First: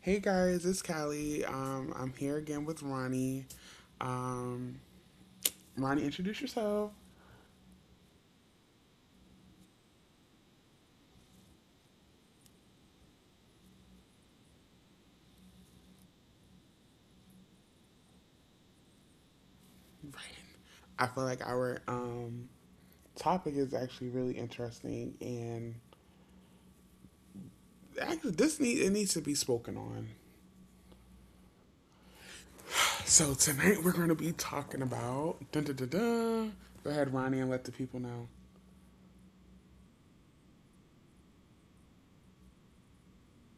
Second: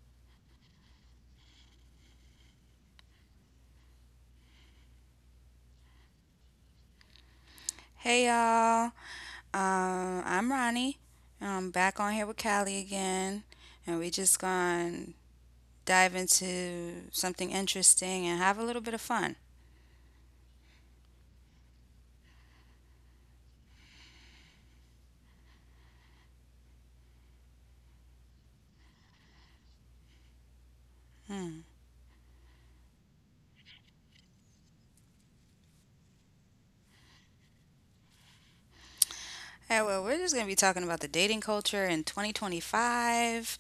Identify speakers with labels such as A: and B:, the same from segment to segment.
A: Hey guys, it's Callie. I'm here again with Ronnie. Um, Ronnie, introduce yourself.
B: Hey y'all, I'm Ronnie, and I'm back on here with Callie again, and we just gonna dive into something interesting and have a little bit of fun.
A: Right. I feel like our topic is actually really interesting, and actually this need it needs to be spoken on. So tonight we're going to be talking about dun, dun, dun, dun. Go ahead, Ronnie, and let the people know.
B: Hey, well, we're just gonna be talking about the dating culture in 2025.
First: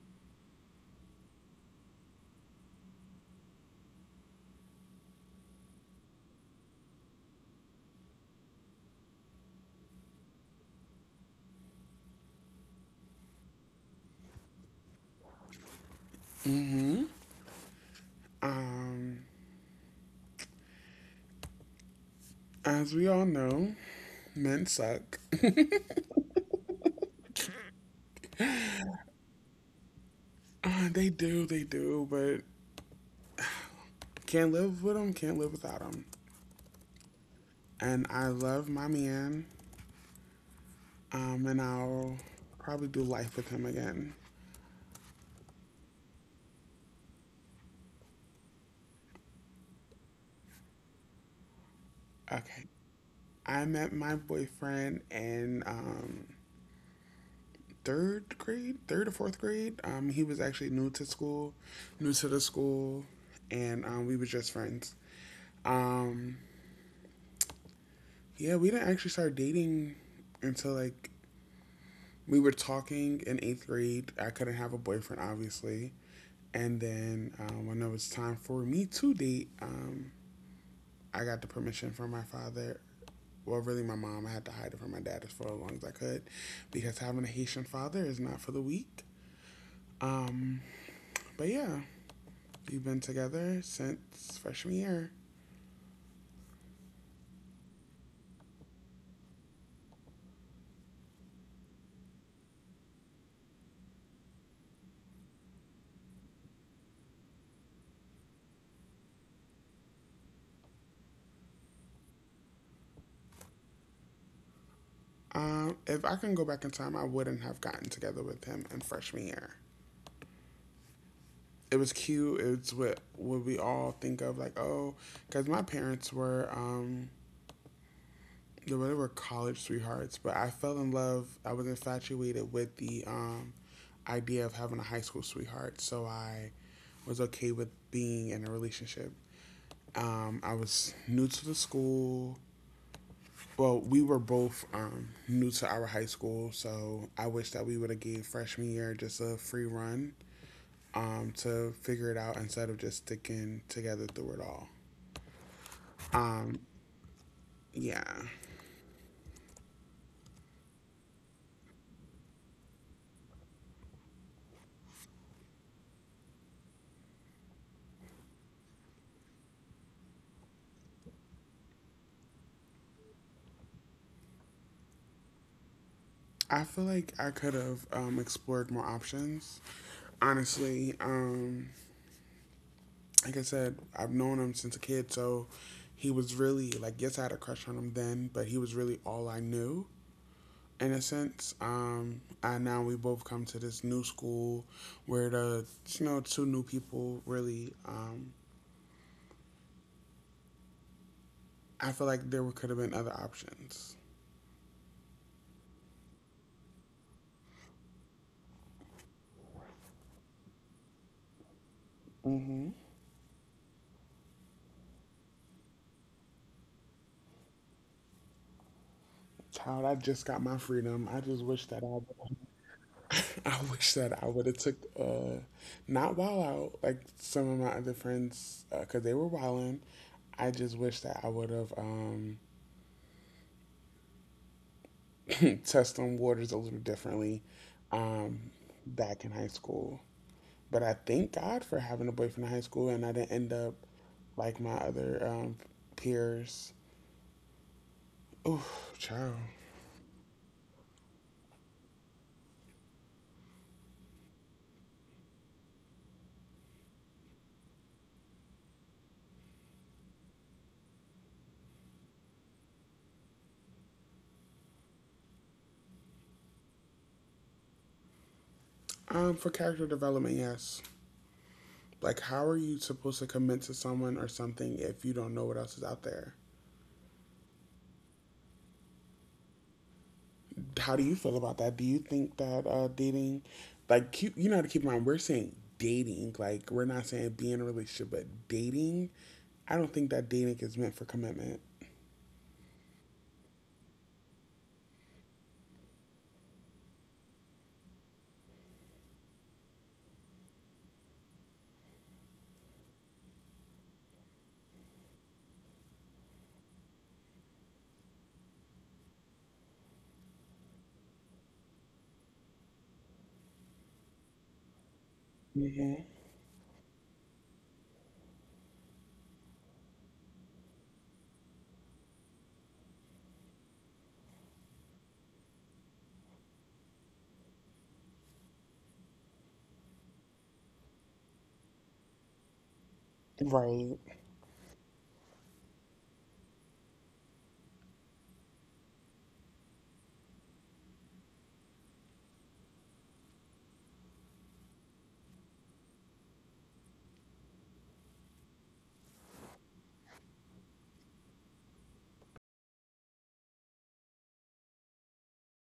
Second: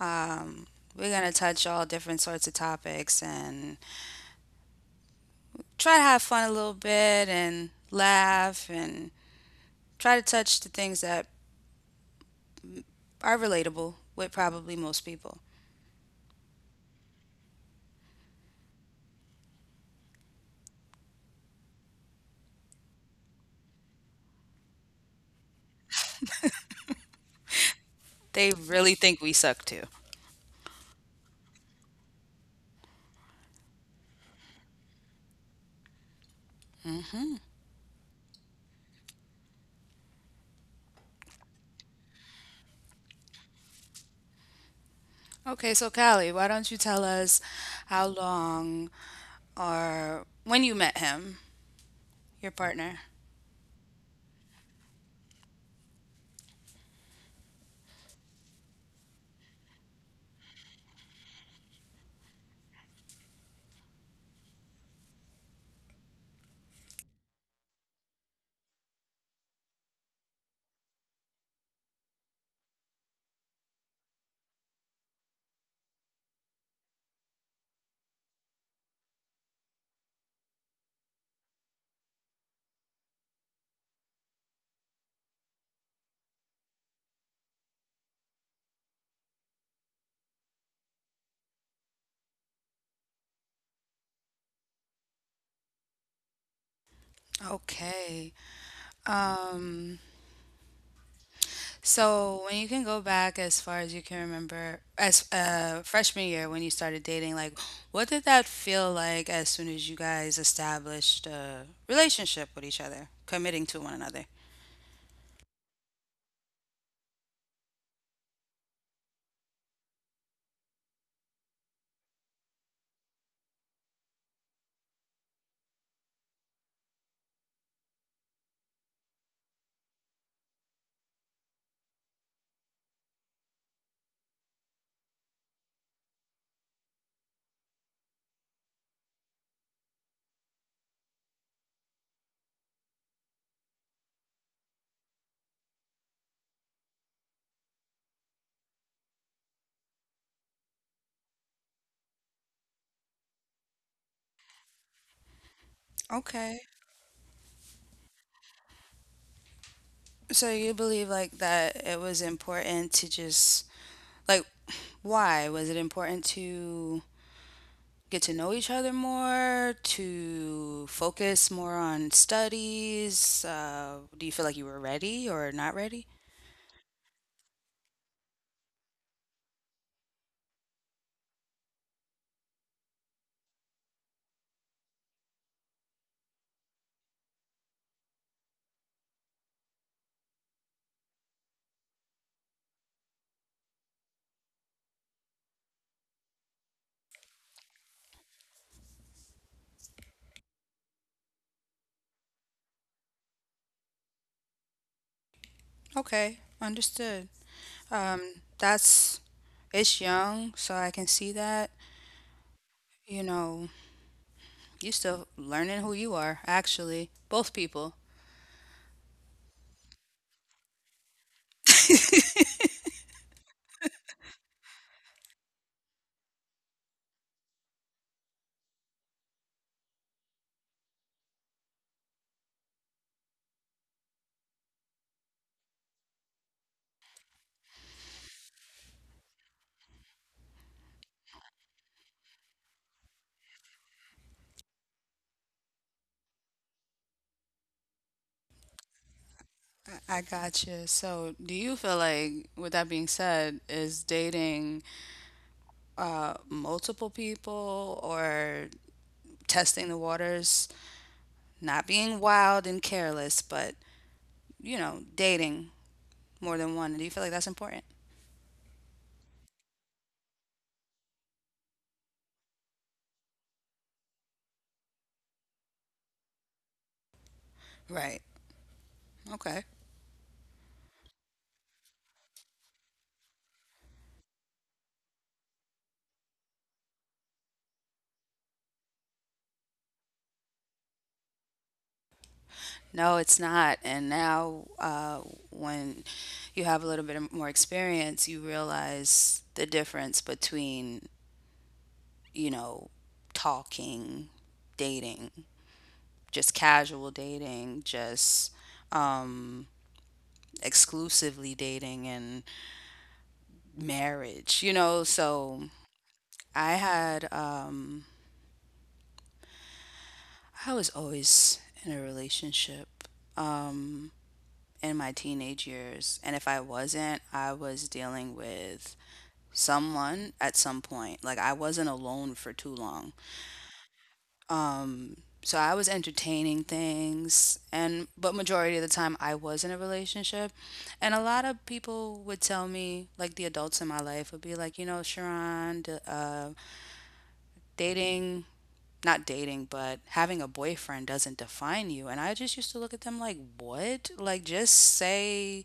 B: Um, we're gonna touch all different sorts of topics and try to have fun a little bit and laugh and try to touch the things that are relatable with probably most people.
A: Um, as we all know, men suck.
B: They really think we suck too.
A: They do, but can't live with him, can't live without him. And I love my man, and I'll probably do life with him again.
B: Okay, so Callie, why don't you tell us how long or when you met him, your
A: Okay.
B: partner?
A: I met my boyfriend in third grade, third or fourth grade. He was actually new to school, new to the school, and we were just friends. Um, yeah, we didn't actually start dating until like we were talking in eighth grade. I couldn't have a boyfriend, obviously. And then when it was time for me to date, I got the permission from my father. Well, really, my mom. I had to hide it from my dad as for as long as I could, because having a Haitian father is not for the weak. Um, but yeah, we've been together since freshman year.
B: Okay. Um, so when you can go back as far as you can remember, as freshman year when you started dating, like what did that feel like as soon as you guys established a relationship with each other, committing to one another?
A: If I can go back in time, I wouldn't have gotten together with him in freshman year. It was cute. It's what we all think of, like, oh, because my parents were they were college sweethearts, but I fell in love. I was infatuated with the idea of having a high school sweetheart, so I was okay with being in a relationship. I was new to the school. Well, we were both new to our high school, so I wish that we would have gave freshman year just a free run, to figure it out instead of just sticking together through it all. Um,
B: Okay.
A: yeah,
B: So you believe like that it was important to just like why was it important to get to know each other more, to focus more on studies? Do you feel like you were ready or not ready?
A: I feel like I could have explored more options. Honestly, like I said, I've known him since a kid, so he was really like, yes, I had a crush on him then, but he was really all I knew in a sense. And now we both come to this new school where the, you know, two new people really. I feel like there could have been other options.
B: Okay, understood. That's it's young, so I can see that.
A: Mm-hmm.
B: You know, you still learning who you are, actually. Both people.
A: Child, I just got my freedom. I just wish that I, I wish that I would have took not wild out like some of my other friends because they were wilding. I just wish that I would have tested them waters a little differently, um, back in high school. But I thank God for having a boyfriend in high school and I didn't end up like my other peers. Ooh, child.
B: I gotcha. So, do you feel like, with that being said, is dating multiple people or testing the waters? Not being wild and careless, but, you know, dating more than one. Do you feel like that's important?
A: For character development, yes. Like, how are you supposed to commit to someone or something if you don't know what else is out there?
B: Right. Okay.
A: How do you feel about that? Do you think that dating, like, keep, you know, how to keep in mind, we're saying dating, like, we're not saying be in a relationship, but dating, I don't think that dating is meant for commitment.
B: No, it's not. And now, when you have a little bit more experience, you realize the difference between, you know, talking, dating, just casual dating, just um, exclusively dating, and marriage, you know? So
A: Hmm.
B: I had. I was always in a relationship um, in my teenage years. And if I wasn't, I was dealing with someone at some point. Like, I wasn't alone for too long.
A: Right.
B: Um, so I was entertaining things, and but majority of the time I was in a relationship, and a lot of people would tell me, like the adults in my life would be like, you know, Sharon, dating, not dating, but having a boyfriend doesn't define you. And I just used to look at them like, what? Like, just say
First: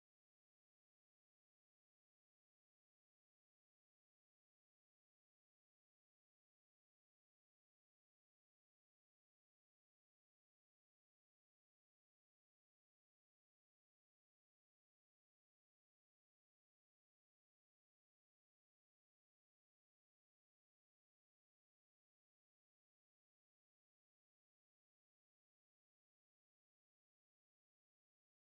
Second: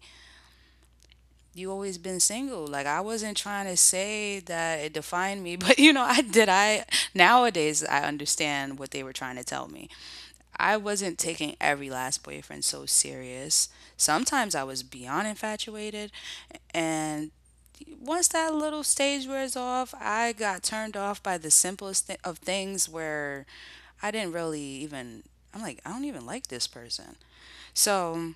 B: you always been single. Like, I wasn't trying to say that it defined me, but you know, I did. I nowadays I understand what they were trying to tell me. I wasn't taking every last boyfriend so serious. Sometimes I was beyond infatuated, and once that little stage wears off, I got turned off by the simplest of things where I didn't really even, I'm like, I don't even like this person. So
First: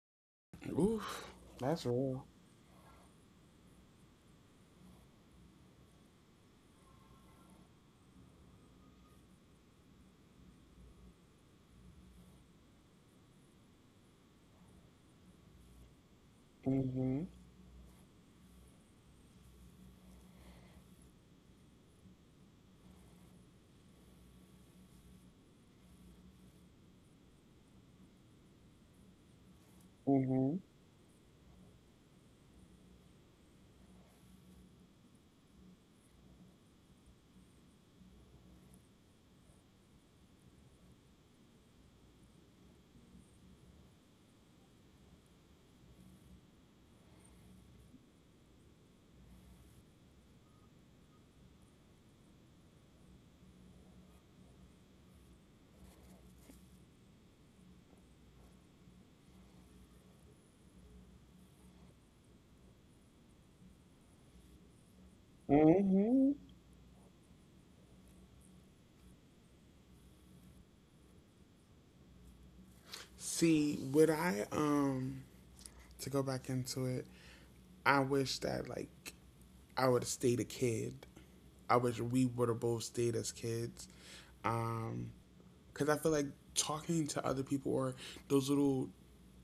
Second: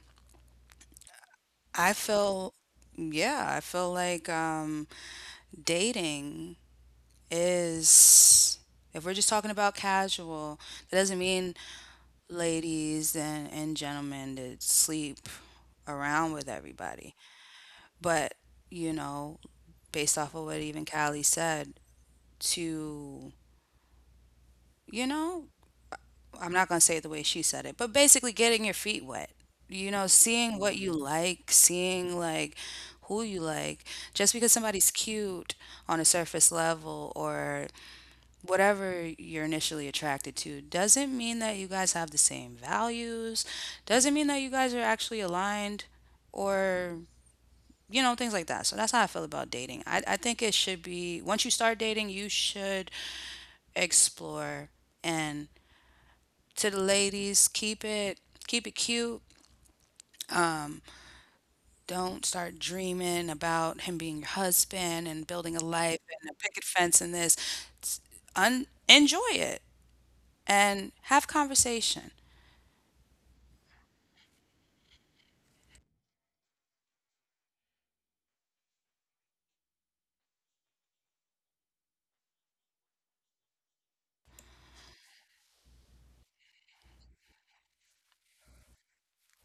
A: Oof, that's
B: I
A: real.
B: feel, yeah, I feel like dating is, if we're just talking about casual, that doesn't mean ladies and gentlemen that sleep around with everybody.
A: Hmm.
B: But, you know, based off of what even Callie said, to you know, I'm not going to say it the way she said it, but basically getting your feet wet, you know,
A: Hmm.
B: seeing what you like, seeing like who you like. Just because somebody's cute on a surface level or whatever you're initially attracted to doesn't mean that you guys have the same values, doesn't mean that you guys are actually aligned or you know things like that, so that's how I feel about dating. I think it should be once you start dating you should explore and. To the ladies, keep it cute. Don't start dreaming about him being your husband and building a life and
A: Hmm.
B: a picket fence and this. It's- enjoy it and have conversation.
A: See, would I to go back into it, I wish that like I would have stayed a kid. I wish we would have both stayed as kids. Um, because I feel like talking to other people or those little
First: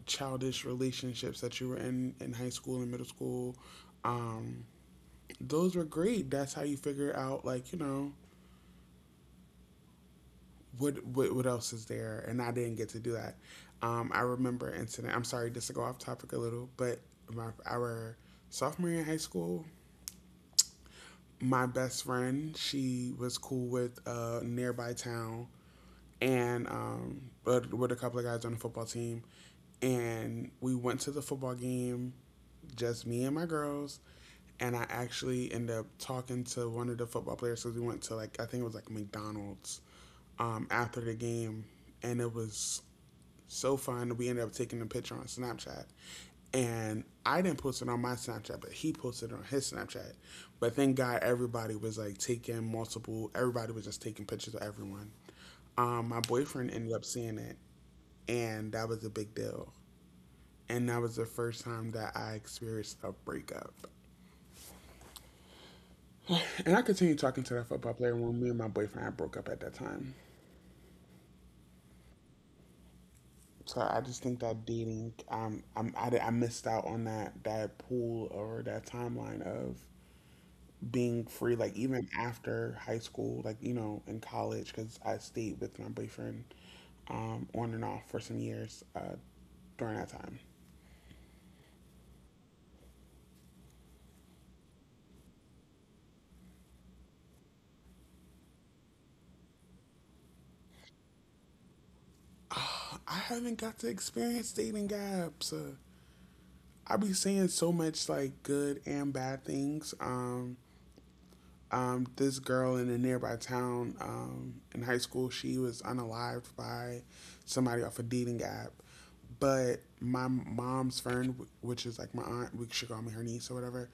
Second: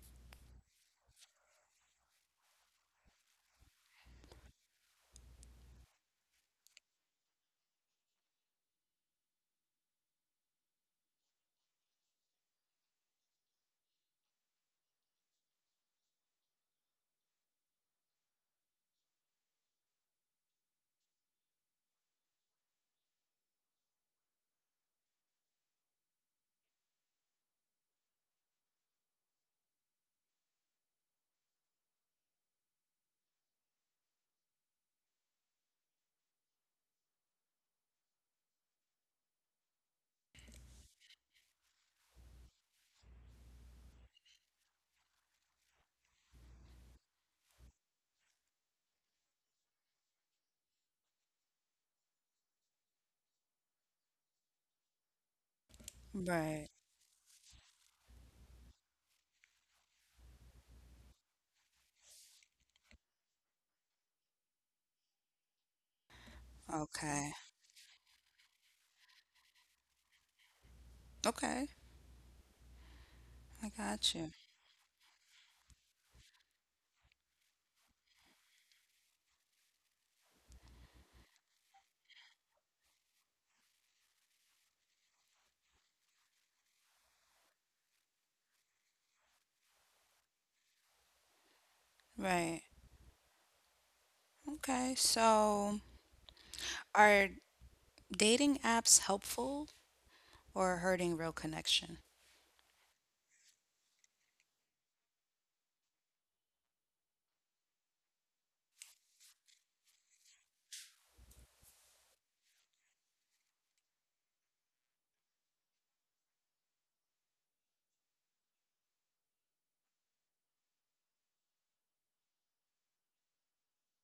A: childish relationships that you were in high school and middle school, um, those were great. That's how you figure out, like, you know, what else is there? And I didn't get to do that. I remember an incident. I'm sorry, just to go off topic a little, but my our sophomore year in high school, my best friend, she was cool with a nearby town and but with a couple of guys on the football team, and we went to the football game, just me and my girls, and I actually ended up talking to one of the football players because we went to like, I think it was like McDonald's, after the game, and it was so fun. We ended up taking a picture on Snapchat, and I didn't post it on my Snapchat, but he posted it on his Snapchat. But thank God everybody was like taking multiple. Everybody was just taking pictures of everyone. My
B: Right.
A: boyfriend ended up seeing it, and that was a big deal. And that was the first time that I experienced a breakup. And I continued
B: Okay.
A: talking to that football player when me and my boyfriend had broke up at that time.
B: Okay. I
A: So I
B: got
A: just
B: you.
A: think that dating, I missed out on that pool or that timeline of being free. Like even after high school, like, you know, in college, because I stayed with my boyfriend on and off for some years during that time.
B: Right. Okay. So, are dating apps helpful or hurting real connection?
A: Oh, I haven't got to experience dating apps. I be seeing so much like good and bad things. This girl in a nearby town in high school, she was unalived by somebody off a dating app. But my mom's friend, which is like my aunt, we should call me her niece or whatever.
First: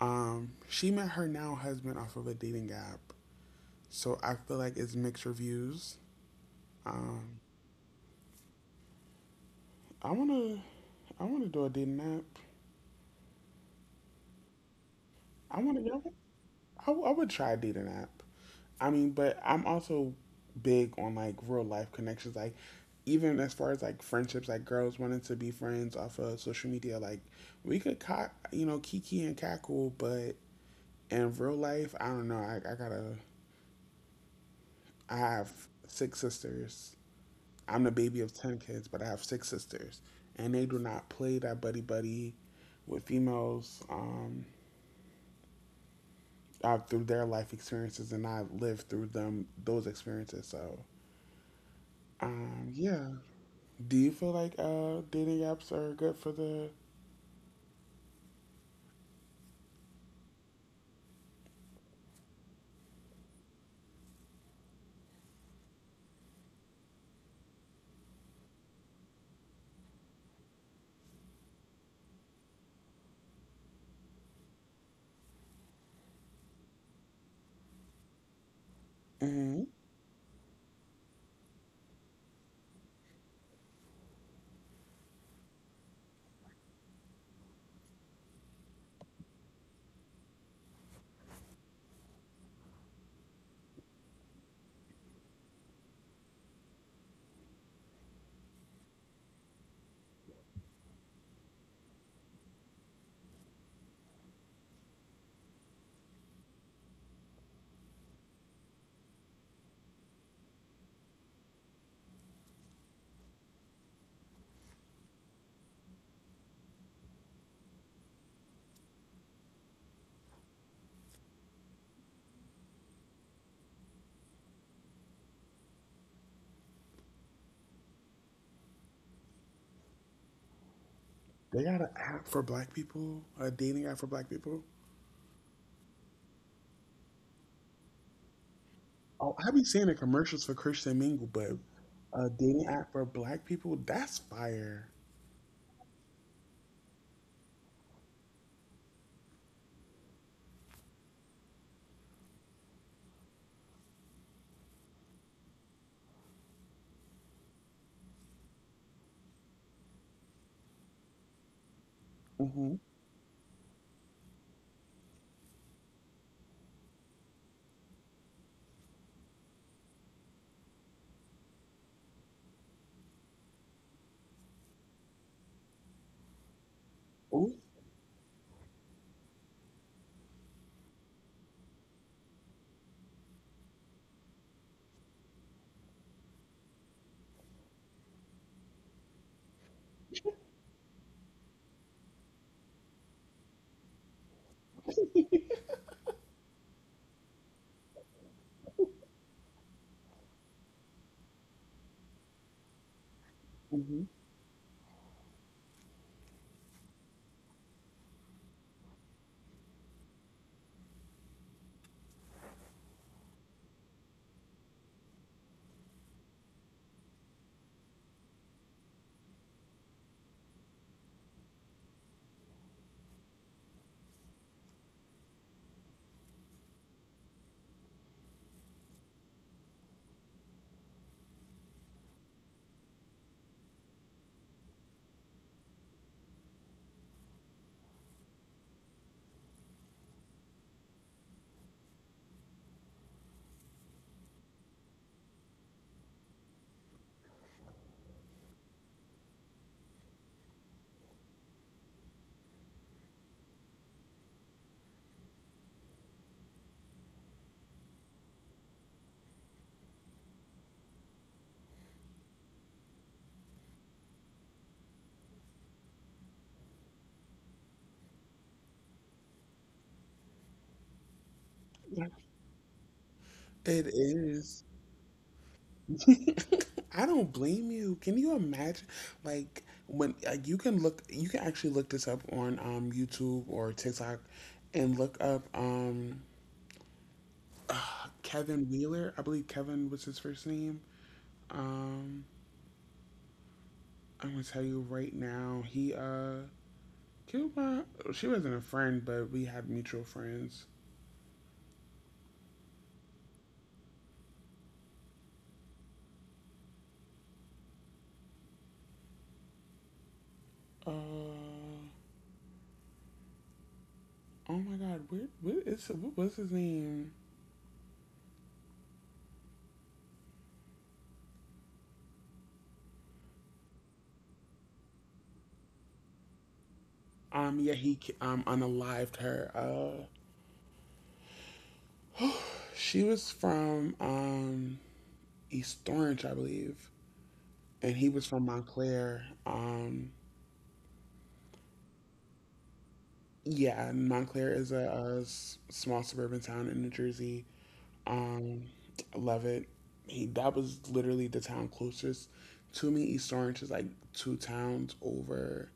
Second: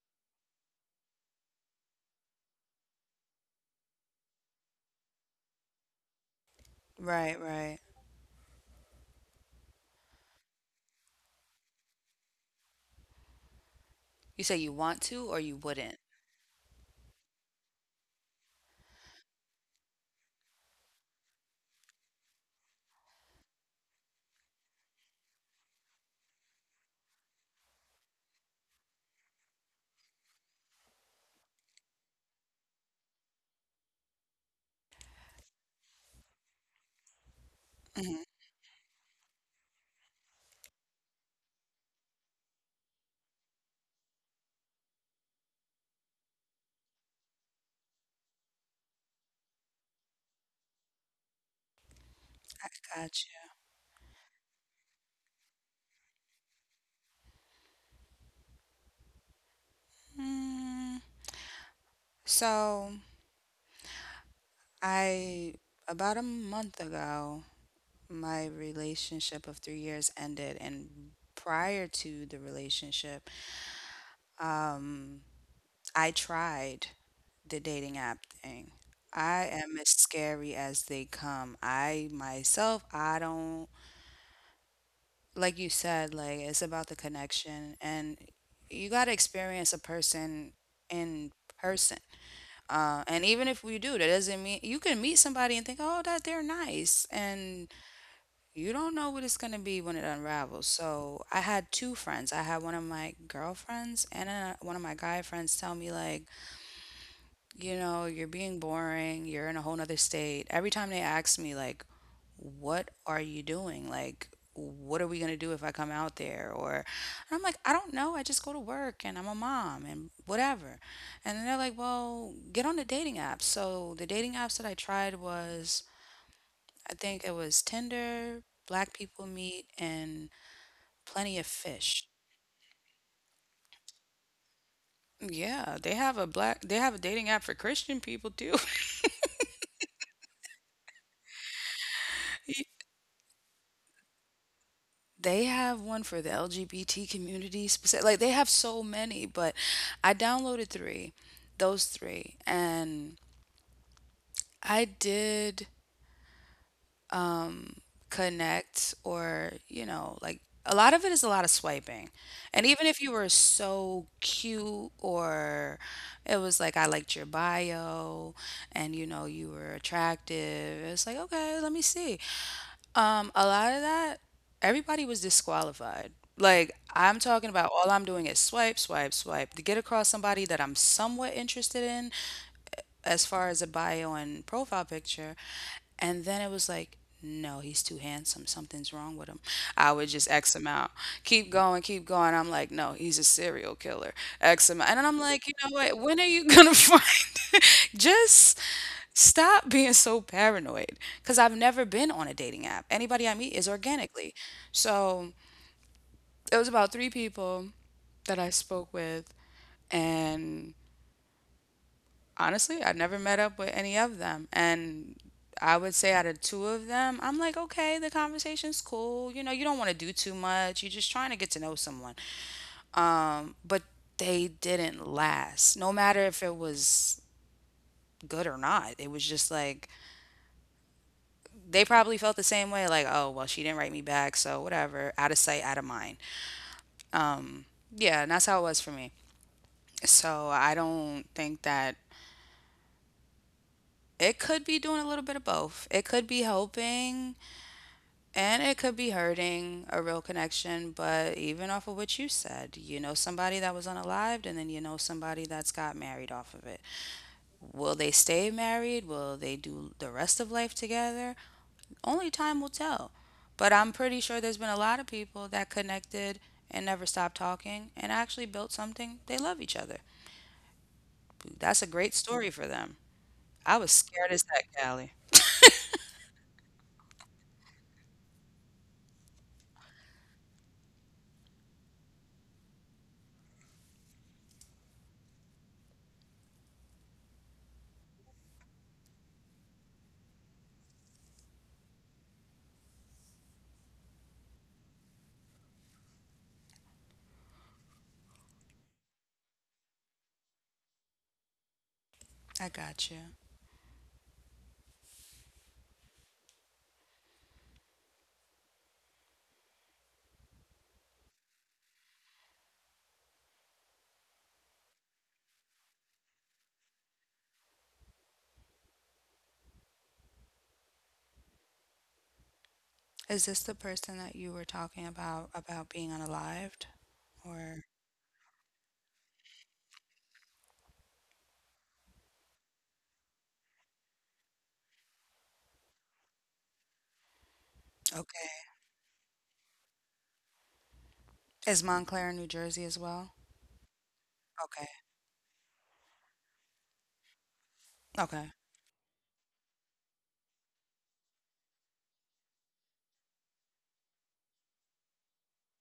A: She met her now husband off of a dating app. So I feel like it's mixed reviews.
B: Right,
A: Um,
B: right.
A: I wanna, I wanna do a dating app.
B: You say you want to or you
A: I want to
B: wouldn't.
A: go. I would try dating app. I mean, but I'm also big on like real life connections. Like, even as far as like friendships, like girls wanting to be friends off of social media, like we could, co- you know, kiki and cackle, but in real life, I don't know. I have six sisters. I'm the
B: Hmm.
A: baby of 10 kids, but I have six sisters. And they do not play that buddy buddy with females. Through their life experiences and I lived through them those experiences.
B: I
A: Yeah.
B: got you.
A: Do you feel like dating apps are good for the?
B: Mm, so I, about a month ago, my relationship of 3 years ended. And prior to the relationship, um, I tried the dating app thing. I
A: Hmm.
B: am as scary as they come. I myself, I don't, like you said, like it's about the connection and you got to experience a person in person. And even if we do, that doesn't mean you can meet somebody and think, oh, that they're nice. And you don't know what it's going to be when it unravels. So I had two friends. I had one of my girlfriends and one of my guy friends tell me, like, you know, you're being boring. You're in a whole nother state. Every time they ask me, like, what are you doing? Like, what are we going to do if I come out there? Or and I'm like, I don't know. I just go to work and I'm a mom and whatever. And then they're like, well, get on the dating apps. So the dating apps that I tried was, I think it was Tinder, Black People Meet, and Plenty of
A: They got an
B: fish.
A: app for Black people, a dating app for Black people.
B: Yeah, they have a black they have a dating app for Christian people too.
A: Oh, I be seeing the commercials for Christian Mingle, but a
B: Y-
A: dating app for Black people, that's fire.
B: They have one for the LGBT community specific. Like they have so many, but I downloaded three, those three, and I did connect or, you know, like a lot of it is a lot of swiping. And
A: Mm-hmm.
B: even if you were so cute or it was like I liked your bio and you know you were attractive, it's like, okay, let me see. A lot of that, everybody was disqualified. Like, I'm talking
A: Ooh.
B: about all I'm doing is swipe, swipe, swipe to get across somebody that I'm somewhat interested in as far as a bio and profile picture. And then it was like, no, he's too handsome. Something's wrong with him. I would just X him out. Keep going, keep going. I'm like, no, he's a serial killer. X him out. And then I'm like, you know what? When are you going to find just stop being so paranoid, because I've never been on a dating app. Anybody I meet is
A: Mm-hmm.
B: organically. So it was about three people that I spoke with, and honestly, I never met up with any of them. And I would say out of two of them, I'm like, okay, the conversation's cool. You know, you don't want to do too much. You're just trying to get to know someone. But they didn't last. No matter if it was good or not. It was just like they probably felt the same way, like, oh well she didn't write me back, so whatever. Out of sight, out of mind. Um, yeah, and that's how it was for me. So I don't think that it could be doing a little bit of both. It could be helping, and it could be hurting a real connection, but even off of what you said, you know somebody that was unalived, and then you know somebody that's got married off of it. Will they stay married? Will they do the rest of life together? Only time will tell. But I'm pretty sure there's been a lot of people that connected and never stopped talking and actually built something. They love each other. That's a great story for them. I was
A: It
B: scared as heck,
A: is.
B: Callie.
A: I don't blame you. Can you imagine? Like when like you can look, you can actually look this up on YouTube or TikTok, and look up uh, Kevin Wheeler. I believe Kevin was his first name. Um, I'm gonna tell you right now. He killed my. She wasn't a friend, but we had mutual friends.
B: I got you.
A: Uh, oh my God. Where what was his name?
B: Is this the person that you were talking about being unalived?
A: Yeah,
B: Or
A: he ki- unalived her. She was from East Orange, I believe, and he was from
B: okay.
A: Montclair.
B: Is Montclair, New Jersey as well?
A: Yeah, Montclair is a,
B: Okay.
A: a s- small suburban town in New Jersey.
B: Okay.
A: Um, love it. He that was literally the town closest to me. East Orange is like two towns over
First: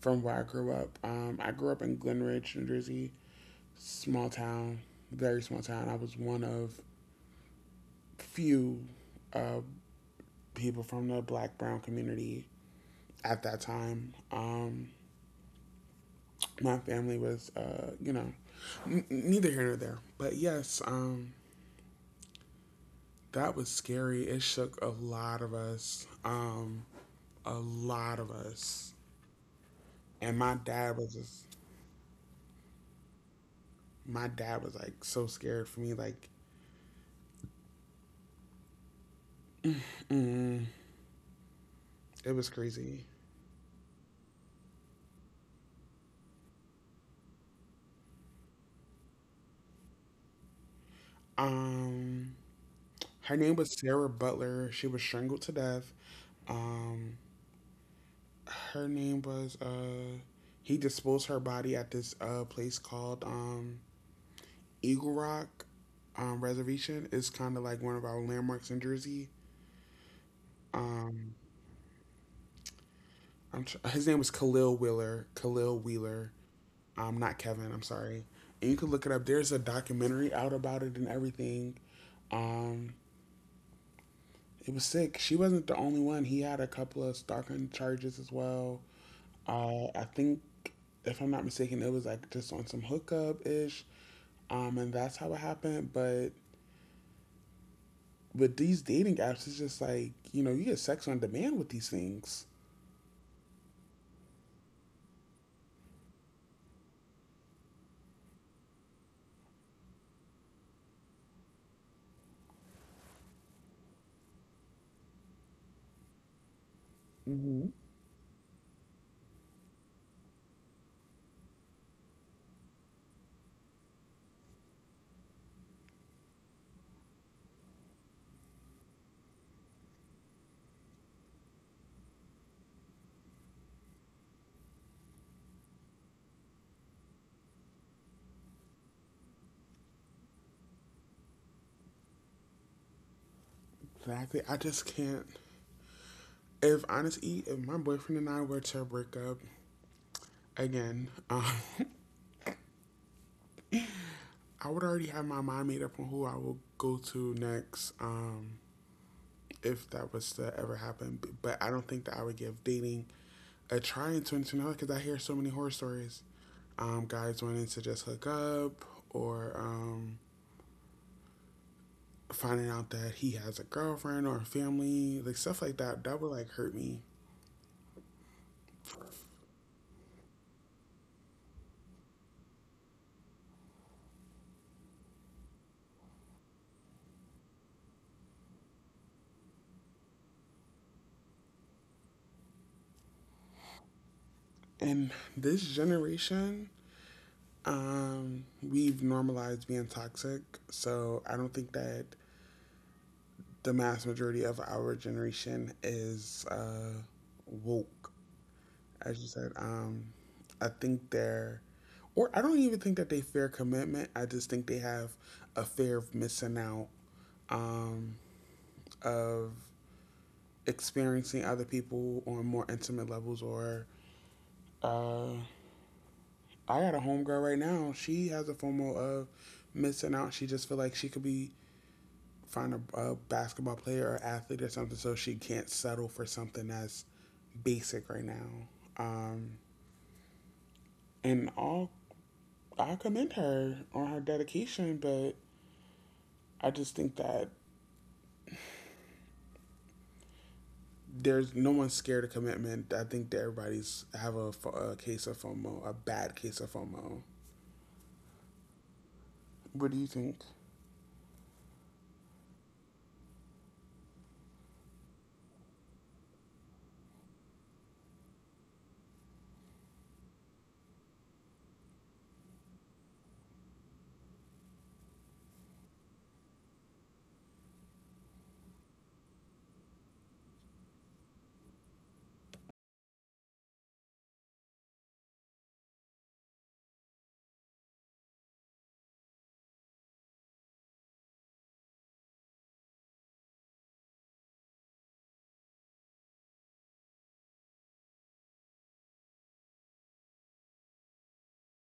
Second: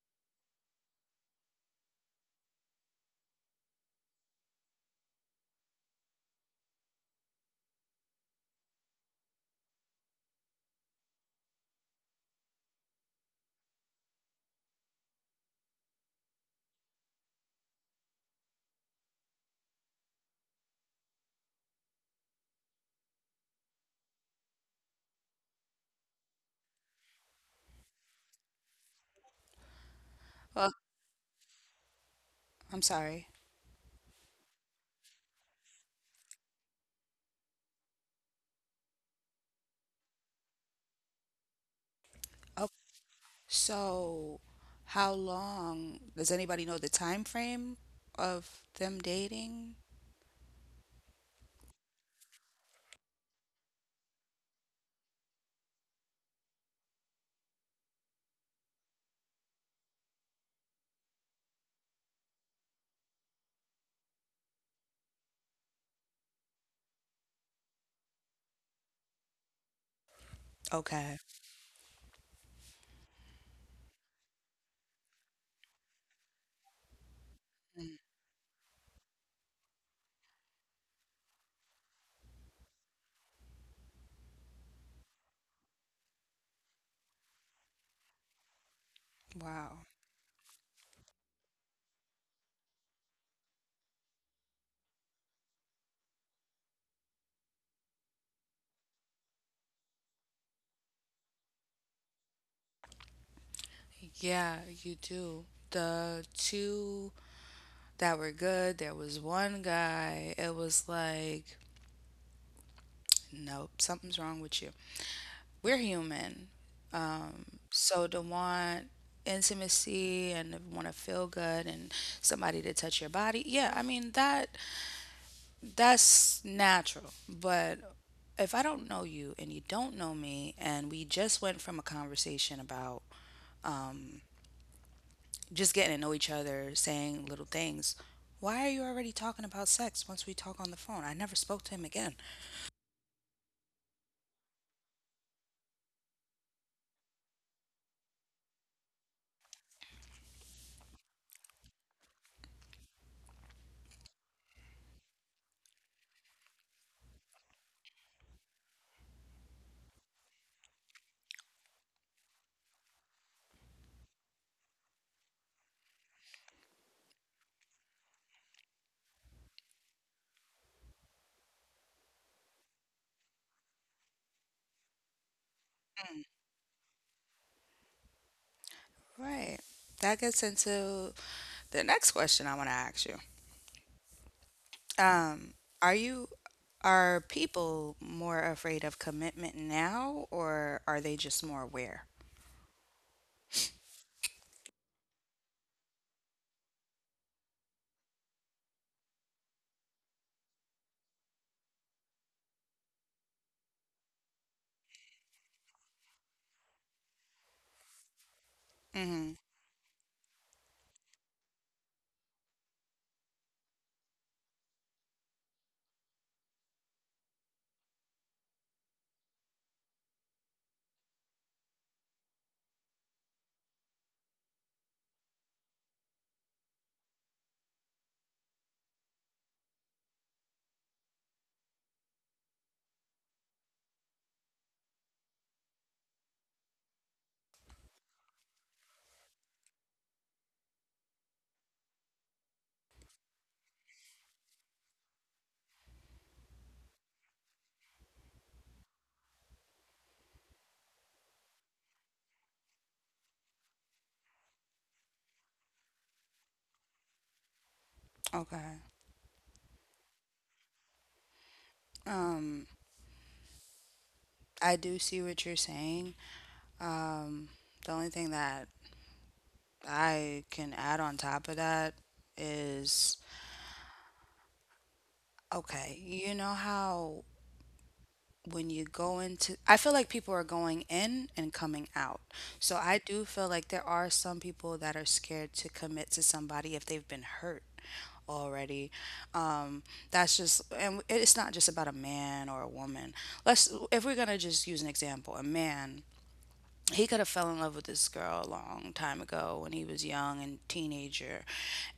A: from where I grew up. I grew up in Glen Ridge, New Jersey, small town, very small town. I was one of few uh, people from the Black Brown community at that time. My family was, you know, n- neither here nor there. But yes, that was scary. It shook a lot of us, a lot of us. And my
B: Well,
A: dad was just,
B: I'm sorry.
A: my dad was like so scared for me. Like, mm, it was
B: Oh,
A: crazy.
B: so how long does anybody know the time frame of them dating?
A: Um, her name was Sarah Butler. She was strangled to death. Um, her name was he disposed her body at this place called Eagle Rock Reservation, is kind of like one of our landmarks in Jersey.
B: Okay.
A: Um, his name was Khalil Wheeler. Khalil Wheeler. Not Kevin. I'm
B: Mm.
A: sorry. And you can look it up. There's a documentary out about it and everything. Um, it was sick. She wasn't the only one. He had a couple of stalking charges as well.
B: Wow.
A: I think, if I'm not mistaken, it was like just on some hookup ish. And that's how it happened. But these dating apps, it's just like, you know, you get sex on demand with these things.
B: Yeah, you do. The two that were good, there was one guy. It was like, nope, something's wrong with you. We're human. Um,
A: Hmm.
B: so to want intimacy and to want to feel good and somebody to touch your body, yeah, I mean that that's natural. But if I don't know you and you don't know me, and we just went from a conversation about um, just getting to know each other, saying little things, why are you already talking about sex once we talk on the phone? I never spoke to him again.
A: Exactly. I just can't. If honestly, if my boyfriend and I were to break up again, I would already have my mind made up on who I will go to next, if that was to ever happen. B- but I don't think that I would give dating a try in 2021 because I hear so many horror stories. Guys wanting to just hook up or finding out that he has a girlfriend or a family, like stuff like that, that would like hurt me.
B: Right. That gets into the next question I want to ask you. Um, are you Are people more afraid of commitment now, or are they just more aware?
A: And this generation, we've normalized being toxic. So I don't think that the mass majority of our generation is woke, as you
B: Mm,
A: said. I think they're, or I don't even think that they fear commitment. I just think they have a fear of missing out, um, of experiencing other people on more intimate levels. Or uh, I got a homegirl right now. She has a FOMO of missing out. She just feel like she could be find a basketball player or athlete or something, so she can't settle for something that's basic right now. Um, and all I commend her on her dedication, but I just think that there's no one's scared of commitment. I think that everybody's have a case of FOMO, a bad case of FOMO.
B: okay.
A: What do you think?
B: Um, I do see what you're saying. Um, the only thing that I can add on top of that is okay, you know how when you go into I feel like people are going in and coming out. So I do feel like there are some people that are scared to commit to somebody if they've been hurt already. Um, that's just and it's not just about a man or a woman. Let's if we're going to just use an example, a man he could have fell in love with this girl a long time ago when he was young and teenager,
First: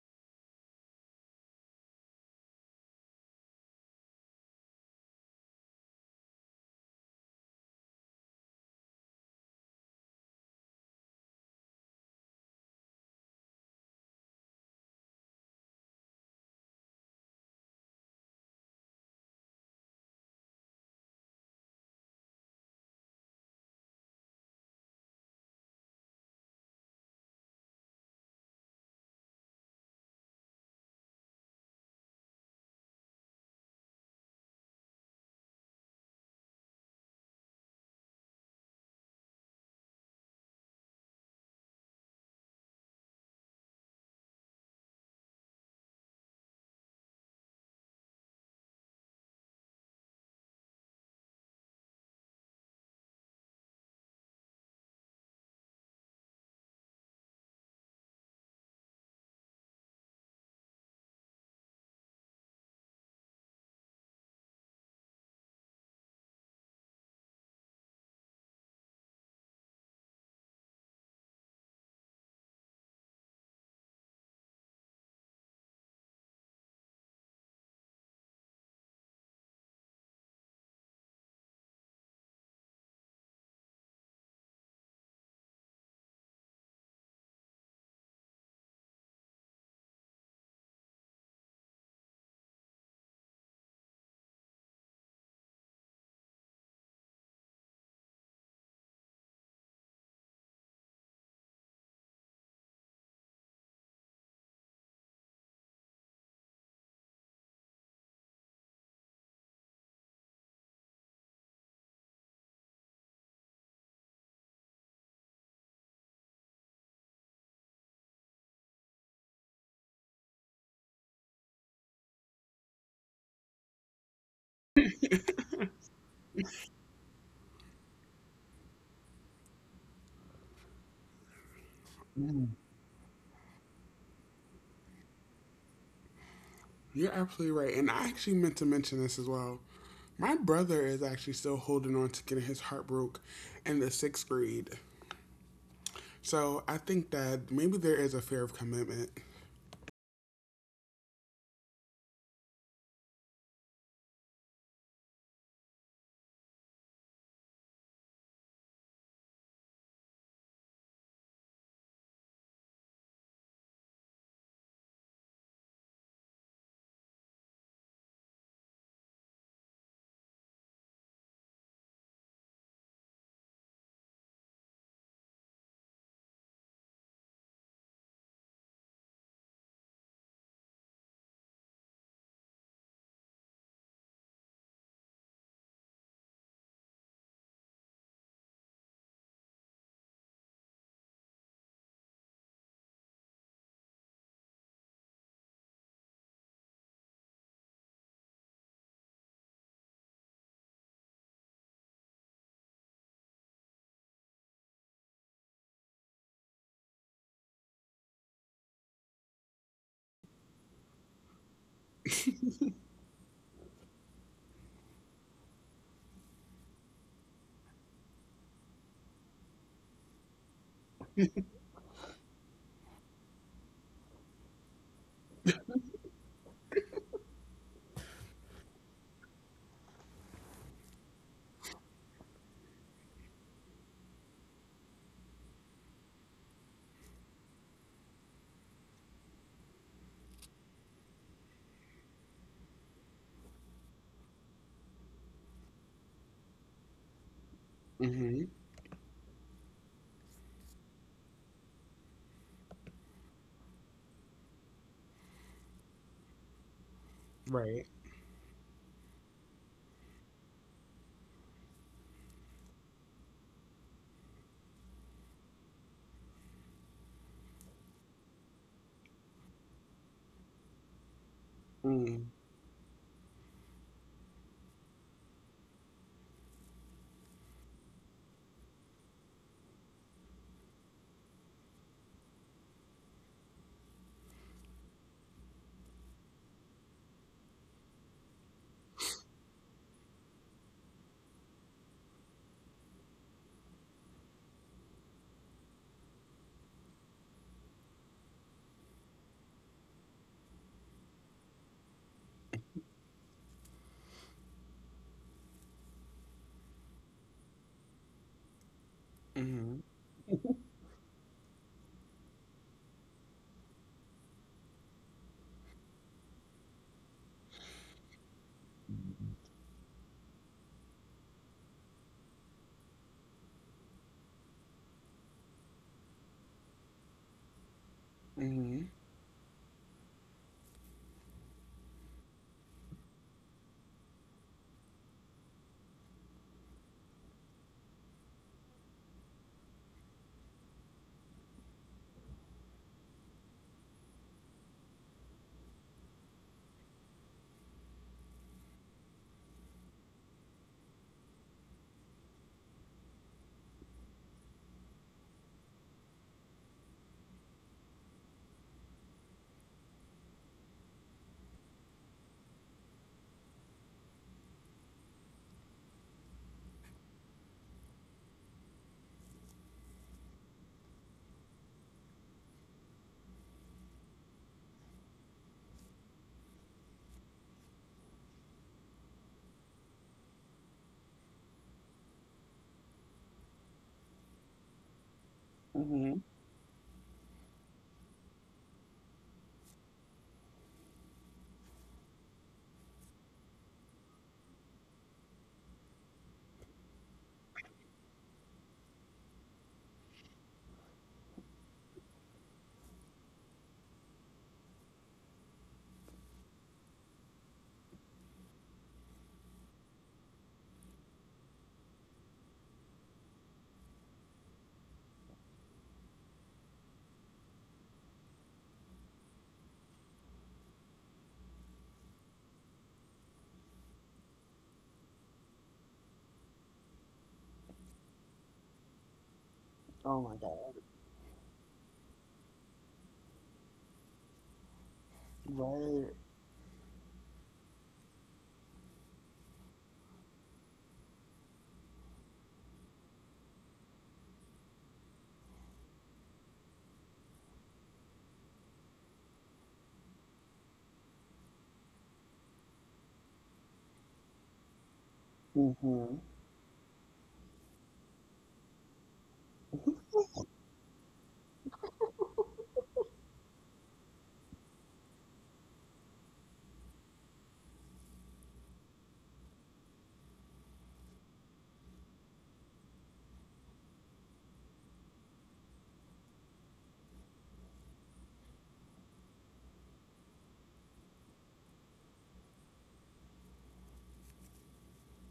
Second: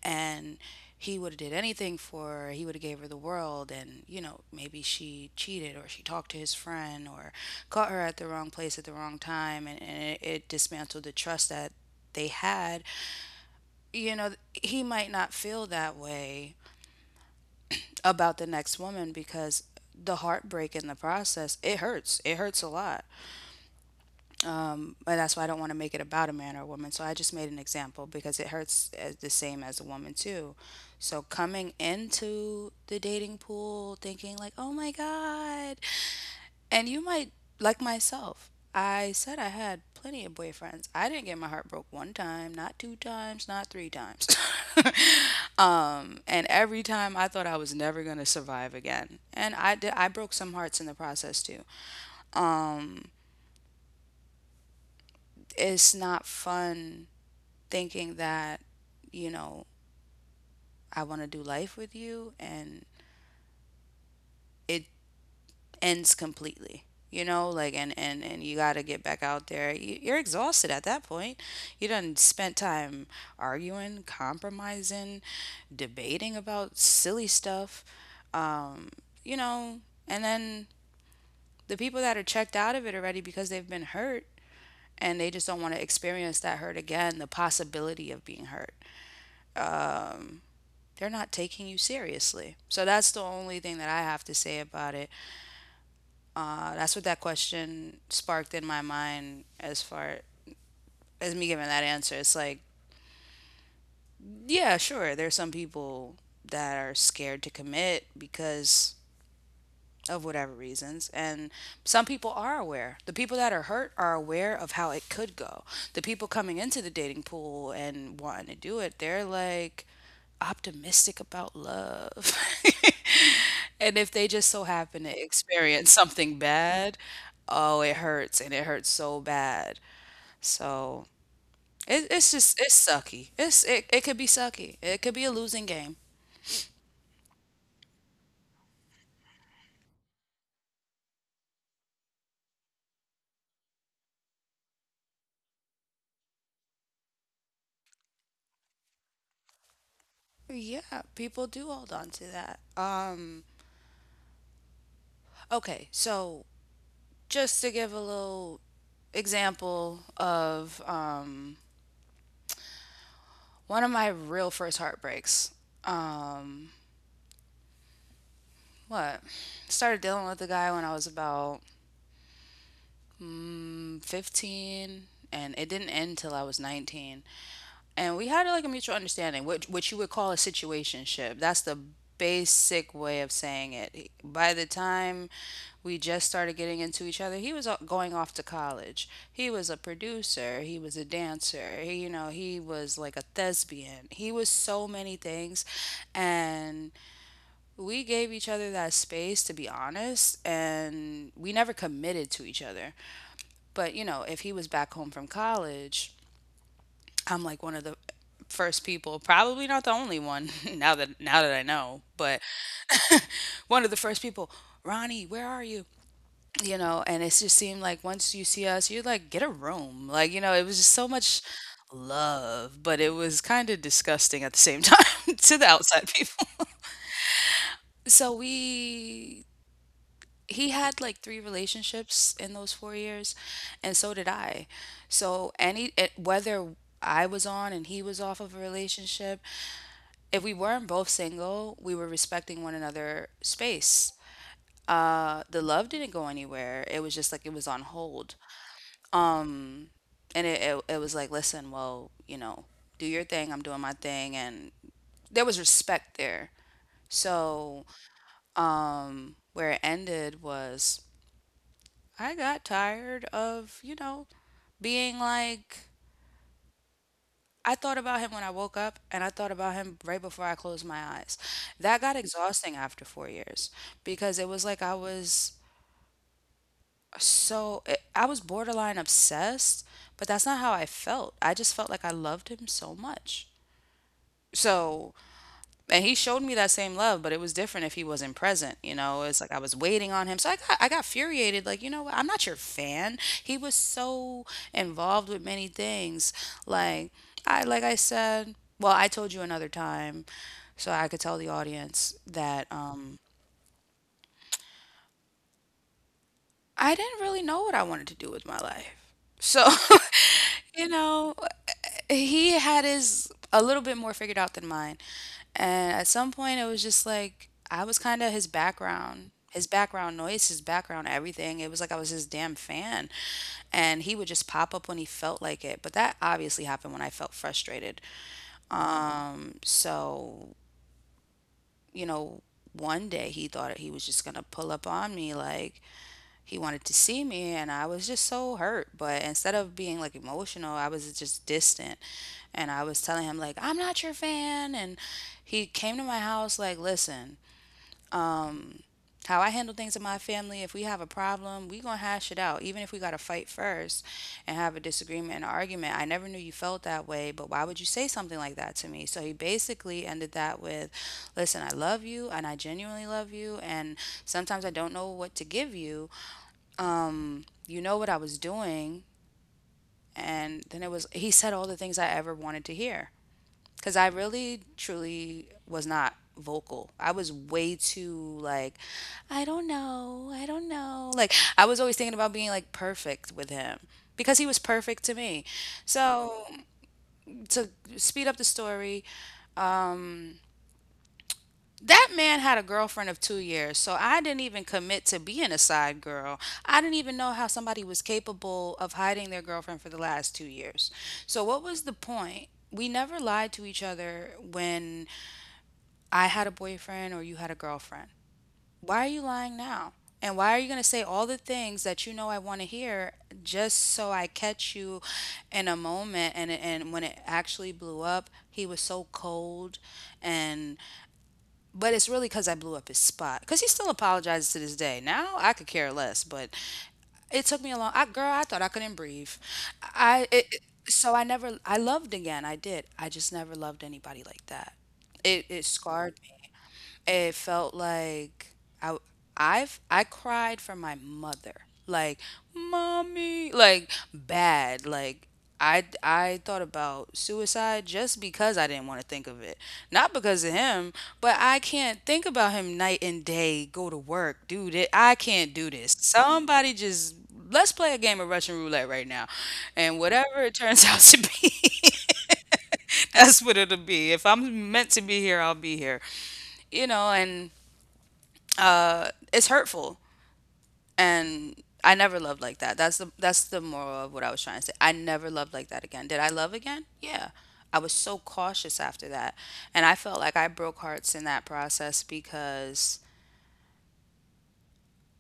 B: and he would have did anything for her. He would have gave her the world, and you know maybe she cheated or she talked to his friend or caught her at the wrong place at the wrong time, and it dismantled the trust that they had. You know, he might not feel that way about the next woman because the heartbreak in the process, it hurts, it hurts a lot. But that's why I don't want to make it about a man or a woman. So I just made an example because it hurts as the same as a woman too. So coming into the dating pool thinking like, "Oh my god." And you might, like myself. I said I had plenty of boyfriends. I didn't get my heart broke one time, not two times, not three times. And every time I thought I was never going to survive again. And I did, I broke some hearts in the process too. It's not fun thinking that, you know, I want to do life with you and it ends completely. You know, like and you got to get back out there. You're exhausted at that point. You done spent time arguing, compromising, debating about silly stuff. Um, you know, and then the people that are checked out of it already because they've been hurt and they just don't want to experience that hurt again, the possibility of being hurt. They're not taking you seriously. So that's the only thing that I have to say about it. That's what that question sparked in my mind as far as me giving that answer. It's like, yeah, sure, there's some people that are scared to commit because of whatever reasons. And some people are aware. The people that are hurt are aware of how it could go. The people coming into the dating pool and wanting to do it, they're like optimistic about love. And if they just so happen to experience something bad, oh, it hurts and it hurts so bad. So it's just, it's sucky. It's, it could be sucky. It could be a losing game.
A: You're absolutely right. And I actually meant to mention this as well. My brother is actually still holding on to getting his heart broke in the sixth grade. So I think that maybe there is a fear of commitment.
B: Yeah, people do hold on to that. Okay, so just to give a little example of one of my real first heartbreaks. Um, what? Started dealing with the guy when I was about 15, and it didn't end till I was 19. And we had like a mutual understanding, which you would call a situationship. That's the basic way of saying it. By the time we just started getting into each other, he was going off to college. He was a producer, he was a dancer, he, you know, he was like a thespian. He was so many things, and we gave each other that space to be honest, and we never committed to each other. But, you know, if he was back home from college, I'm like one of the first people, probably not the only one now that I know, but one of the first people, Ronnie, where are you? You know, and it just seemed like once you see us, you're like, get a room. Like, you know, it was just so much love, but it was kind of disgusting at the same time to the outside people. So we he had like three relationships in those 4 years, and so did I. So any it, whether I was on and he was off of a relationship, if we weren't both single, we were respecting one another space. The love didn't go anywhere. It was just like it was on hold.
A: Hmm
B: Um, and it was like, listen, well, you know, do your thing. I'm doing my thing, and there was respect there.
A: Right.
B: So where it ended was I got tired of, you know, being like, I thought about him when I woke up and I thought about him right before I closed my eyes. That got
A: Mm.
B: exhausting after 4 years because it was like I was I was borderline obsessed, but that's not how I felt. I just felt like I loved him so much. So and he showed me that same love, but it was different if he wasn't present. You know, it's like I was waiting on him. So I got furiated. Like, you know what? I'm not your fan. He was so involved with many things. Like like I said, well, I told you another time, so I could tell the audience that I didn't really know what I wanted to do with my life. So,
A: Mm. hmm
B: you know, he had his a little bit more figured out than mine. And at some point, it was just like I was kind of his background noise, his background everything. It was like I was his damn fan. And he would just pop up when he felt like it. But that obviously happened when I felt frustrated.
A: hmm
B: So, you know, one day he thought he was just gonna pull up on me like, he wanted to see me and I was just so hurt. But instead of being like emotional, I was just distant, and I was telling him like, "I'm not your fan." And he came to my house like, "Listen, how I handle things in my family, if we have a problem, we going to hash it out even if we got to fight first and have a disagreement and argument. I never knew you felt that way, but why would you say something like that to me?" So he basically ended that with, "Listen, I love you and I genuinely love you, and sometimes I don't know what to give you." You know what I was doing. And then it was, he said all the things I ever wanted to hear. Cause I really, truly was not vocal. I was way too like, I don't know. I don't know. Like, I was always thinking about being like perfect with him because he was perfect to me.
A: hmm
B: So, to speed up the story, that man had a girlfriend of 2 years, so I didn't even commit to being a side girl. I didn't even know how somebody was capable of hiding their girlfriend for the last 2 years. So, what was the point? We never lied to each other when I had a boyfriend or you had a girlfriend. Why are you lying now? And why are you going to say all the things that you know I want to hear just so I catch you in a moment? And when it actually blew up, he was so cold, and but it's really because I blew up his spot. Because he still apologizes to this day. Now I could care less, but it took me a long. I, girl, I thought I couldn't breathe.
A: Oh my
B: I it,
A: God.
B: it- so I never. I loved again. I did. I just never loved anybody like that. It
A: Right.
B: scarred me, it felt like I I cried for my mother. Like, mommy, like bad. Like I thought about suicide just because I didn't want to think of it. Not because of him, but I can't think about him night and day, go to work, do that. I can't do this.
A: hmm
B: Somebody just let's play a game of Russian roulette right now. And whatever it turns out to be, that's what it'll be. If I'm meant to be here, I'll be here. You know, and it's hurtful, and I never loved like that. That's the moral of what I was trying to say. I never loved like that again. Did I love again? Yeah. I was so cautious after that, and I felt like I broke hearts in that process because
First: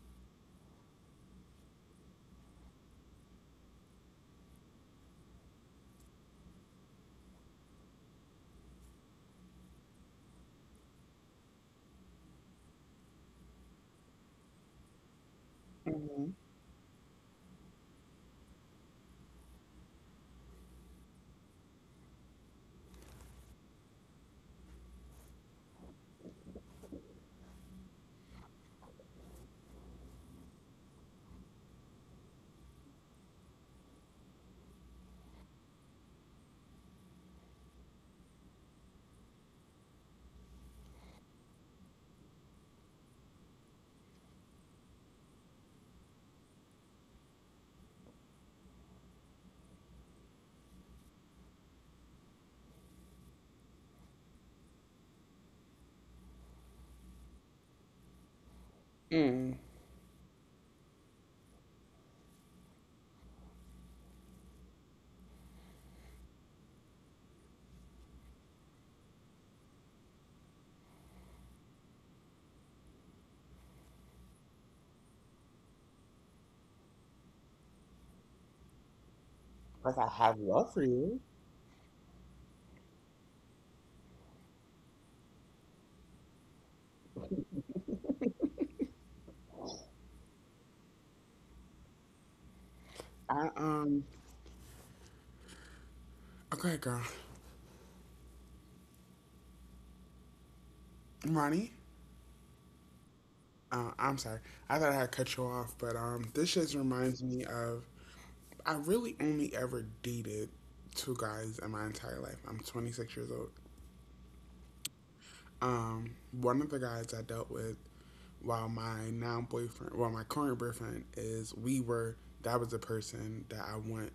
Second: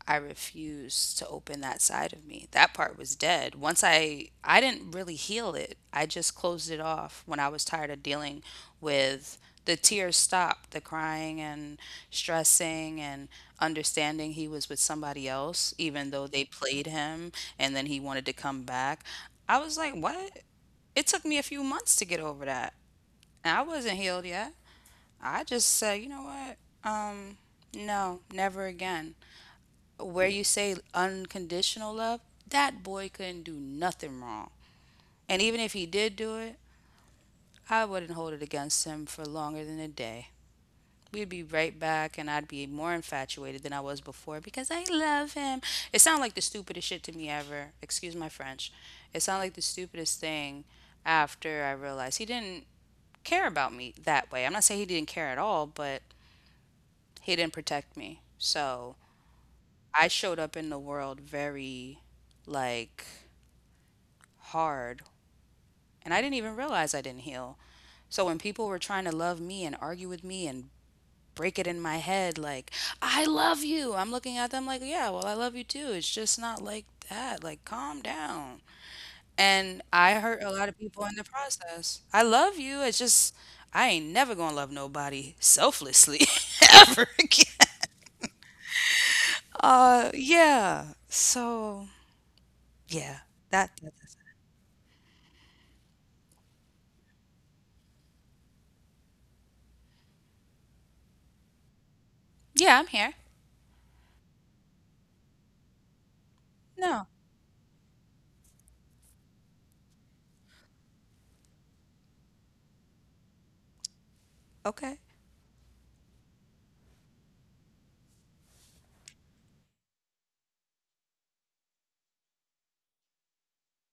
B: I refused to open that side of me. That part was dead. Once I didn't really heal it. I just closed it off when I was tired of dealing with the tears stopped, the crying and stressing and understanding he was with somebody else even though
A: hmm
B: they played him, and then he wanted to come back. I was like, "What?" It took me a few months to get over that. And I wasn't healed yet. I just said, "You know what? Um no, never again." Where you say unconditional love, that boy couldn't do nothing wrong. And even if he did do it, I wouldn't hold it against him for longer than a day. We'd be right back, and I'd be more infatuated than I was before because I love him. It sounded like the stupidest shit to me ever. Excuse my French. It sounded like the stupidest thing after I realized he didn't care about me that way. I'm not saying he didn't care at all, but he didn't protect me. So
A: Mm.
B: I showed up in the world very like hard, and I didn't even realize I didn't heal. So when people were trying to love me and argue with me and break it in my head like, I love you, I'm looking at them like, yeah, well, I love you too. It's just not like that. Like, calm down.
A: Like I
B: And
A: have
B: I hurt
A: love
B: a
A: for
B: lot of
A: you.
B: people in the process. I love you. It's just I ain't never going to love nobody selflessly ever again. Yeah. So
A: I
B: yeah,
A: um.
B: that
A: Okay, girl. Ronnie.
B: yeah, I'm here.
A: I'm sorry. I thought I had cut you off, but this just reminds
B: No.
A: me of— I really only ever dated two guys in my entire life. I'm 26 years old.
B: Okay.
A: One of the guys I dealt with while my now boyfriend, well, my current boyfriend, is— we were, that was the person that I went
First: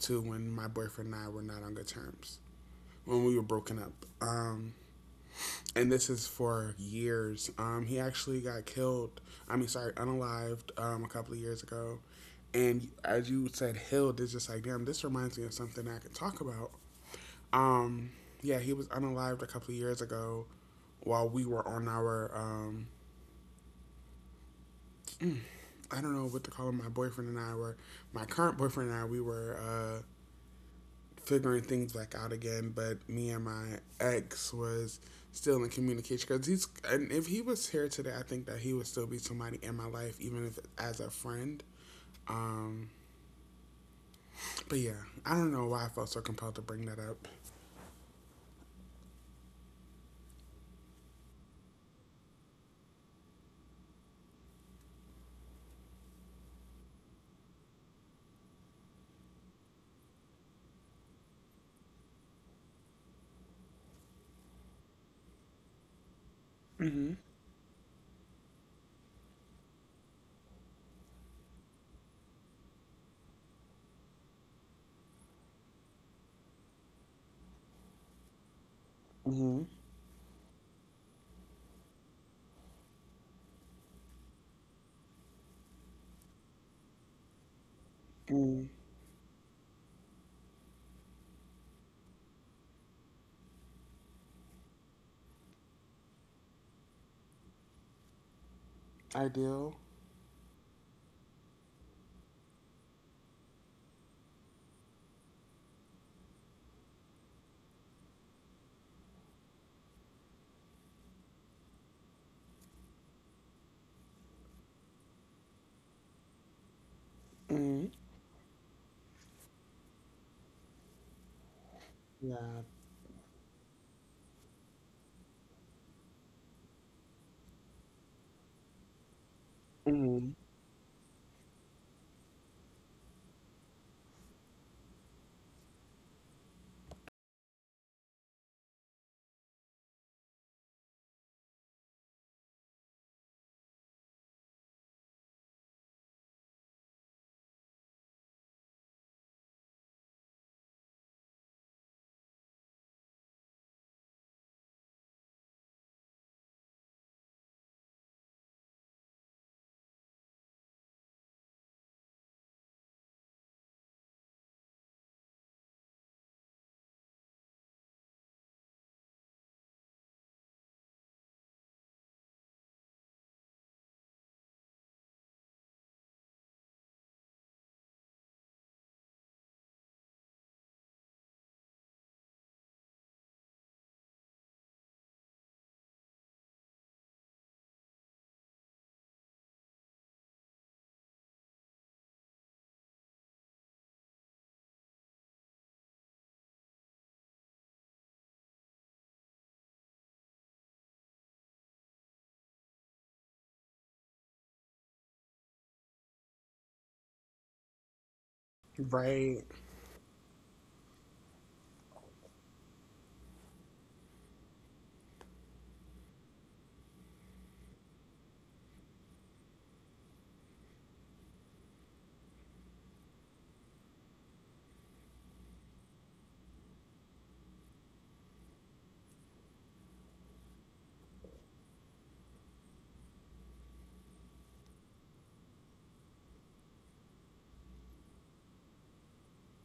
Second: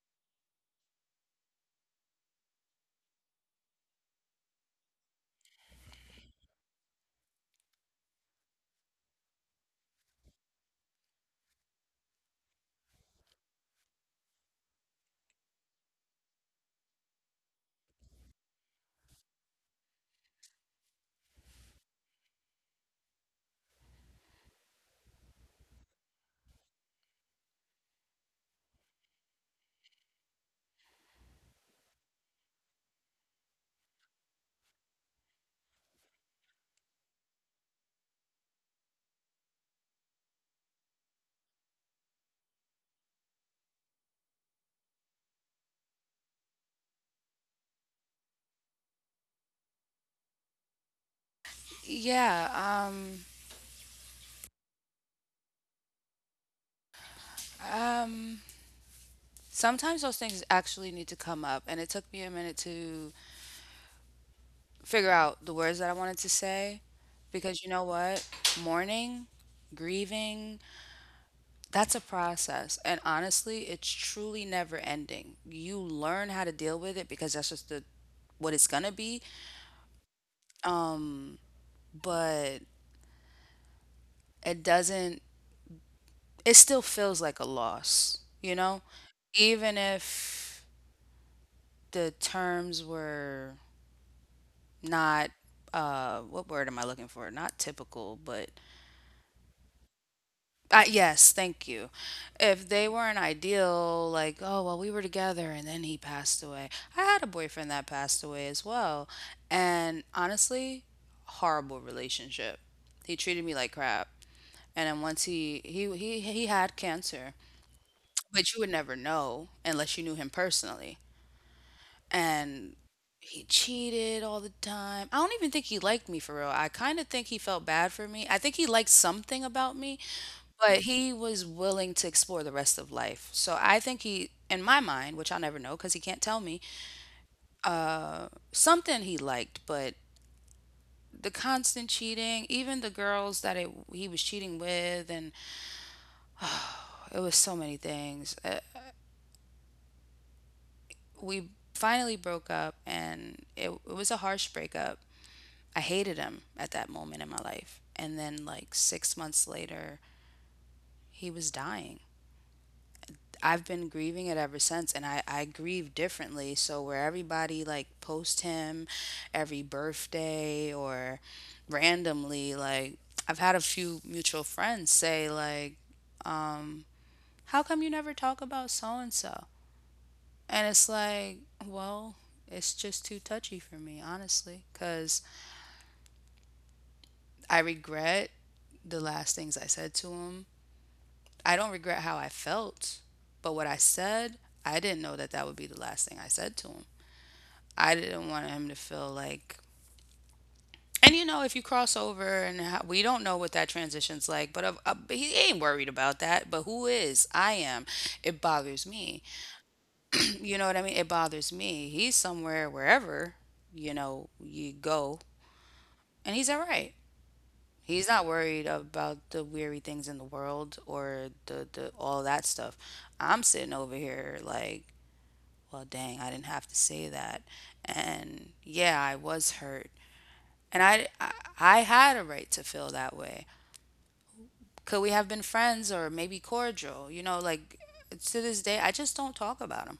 A: to when my boyfriend and I were not on good terms, when we were broken up. Um, and this is for years. He actually got killed. I mean, sorry, unalived a couple of years ago. And as you said, Hild, is just like, damn, this reminds me of something I could talk about. Um, yeah, he was unalived a couple of years ago while we were on our, I don't know what to call him, my boyfriend and I were, my current boyfriend and I, we were figuring things like out again. But me and my ex was still in communication because he's— and if he was here today, I think that he would still be somebody in my life, even if as a friend. Um, but yeah, I don't know why I felt so compelled to bring that up.
B: Yeah. Um, Sometimes those things actually need to come up, and it took me a minute to figure out the words that I wanted to say,
A: Mm-hmm.
B: because you know what? Mourning, grieving, that's a process. And honestly, it's truly never ending. You learn how to deal with it because that's just the what it's gonna be.
A: Mm-hmm.
B: Um, but it doesn't it still feels like a loss, you know?
A: Mm.
B: Even if the terms were not what word am I looking for? Not typical, but
A: Ideal.
B: yes, thank you. If they weren't ideal, like, oh, well, we were together and then he passed away. I had a boyfriend that passed away as well. And honestly, horrible relationship. He treated me like crap. And then once he had cancer,
A: Mm.
B: but you would never know unless you knew him personally. And
A: Yeah.
B: he cheated all the time. I don't even think he liked me for real. I kind of think he felt bad for me. I think he liked something about me,
A: Mm.
B: but he was willing to explore the rest of life. So I think he, in my mind, which I'll never know because he can't tell me, something he liked, but the constant cheating, even the girls that it, he was cheating with, and it was so many things. We finally broke up, and it was a harsh breakup. I hated him at that moment in my life. And then, like, six months later, he was dying. I've been grieving it ever since, and I grieve differently. So, where everybody, like, post him every birthday or randomly, like, I've had a few mutual friends say, like, um, how come you never talk about so and so? And it's like, well, it's just too touchy for me, honestly, because I regret the last things I said to him. I don't regret how I felt, but what I said, I didn't know that that would be the last thing I said to him. I didn't want him to feel like. And you know, if you cross over, and how, we don't know what that transition's like, but he ain't worried about that. But who is? I am. It bothers me.
A: Right.
B: You know what I mean? It bothers me. He's somewhere, wherever you know you go, and he's all right. He's not worried about the weary things in the world or the all that stuff. I'm sitting over here like, well, dang, I didn't have to say that. And yeah, I was hurt. And I had a right to feel that way. Could we have been friends or maybe cordial? You know, like, to this day, I just don't talk about them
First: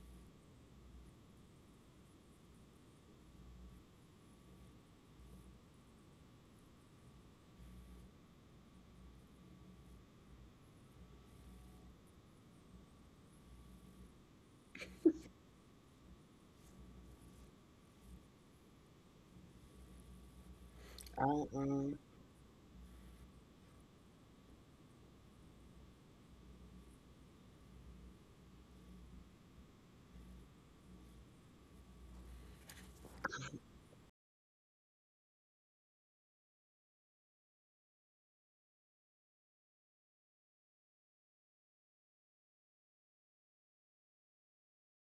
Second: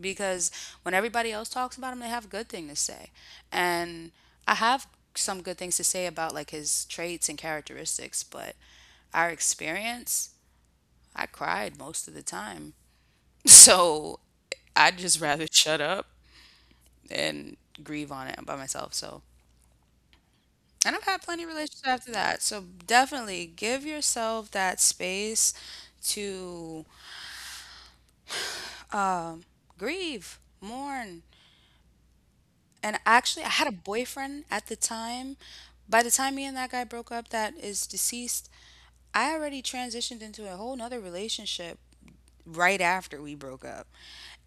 B: because when everybody else talks about him, they have good thing to say. And I have some good things to say about like his traits and characteristics, but our experience, I cried most of the time. So I'd just rather shut up and grieve on it by myself. So,
A: I
B: and I've had
A: um.
B: plenty of relationships after that. So, definitely give yourself that space to grieve, mourn. And actually, I had a boyfriend at the time. By the time me and that guy broke up, that is deceased, I already transitioned into a whole nother relationship right after we broke up.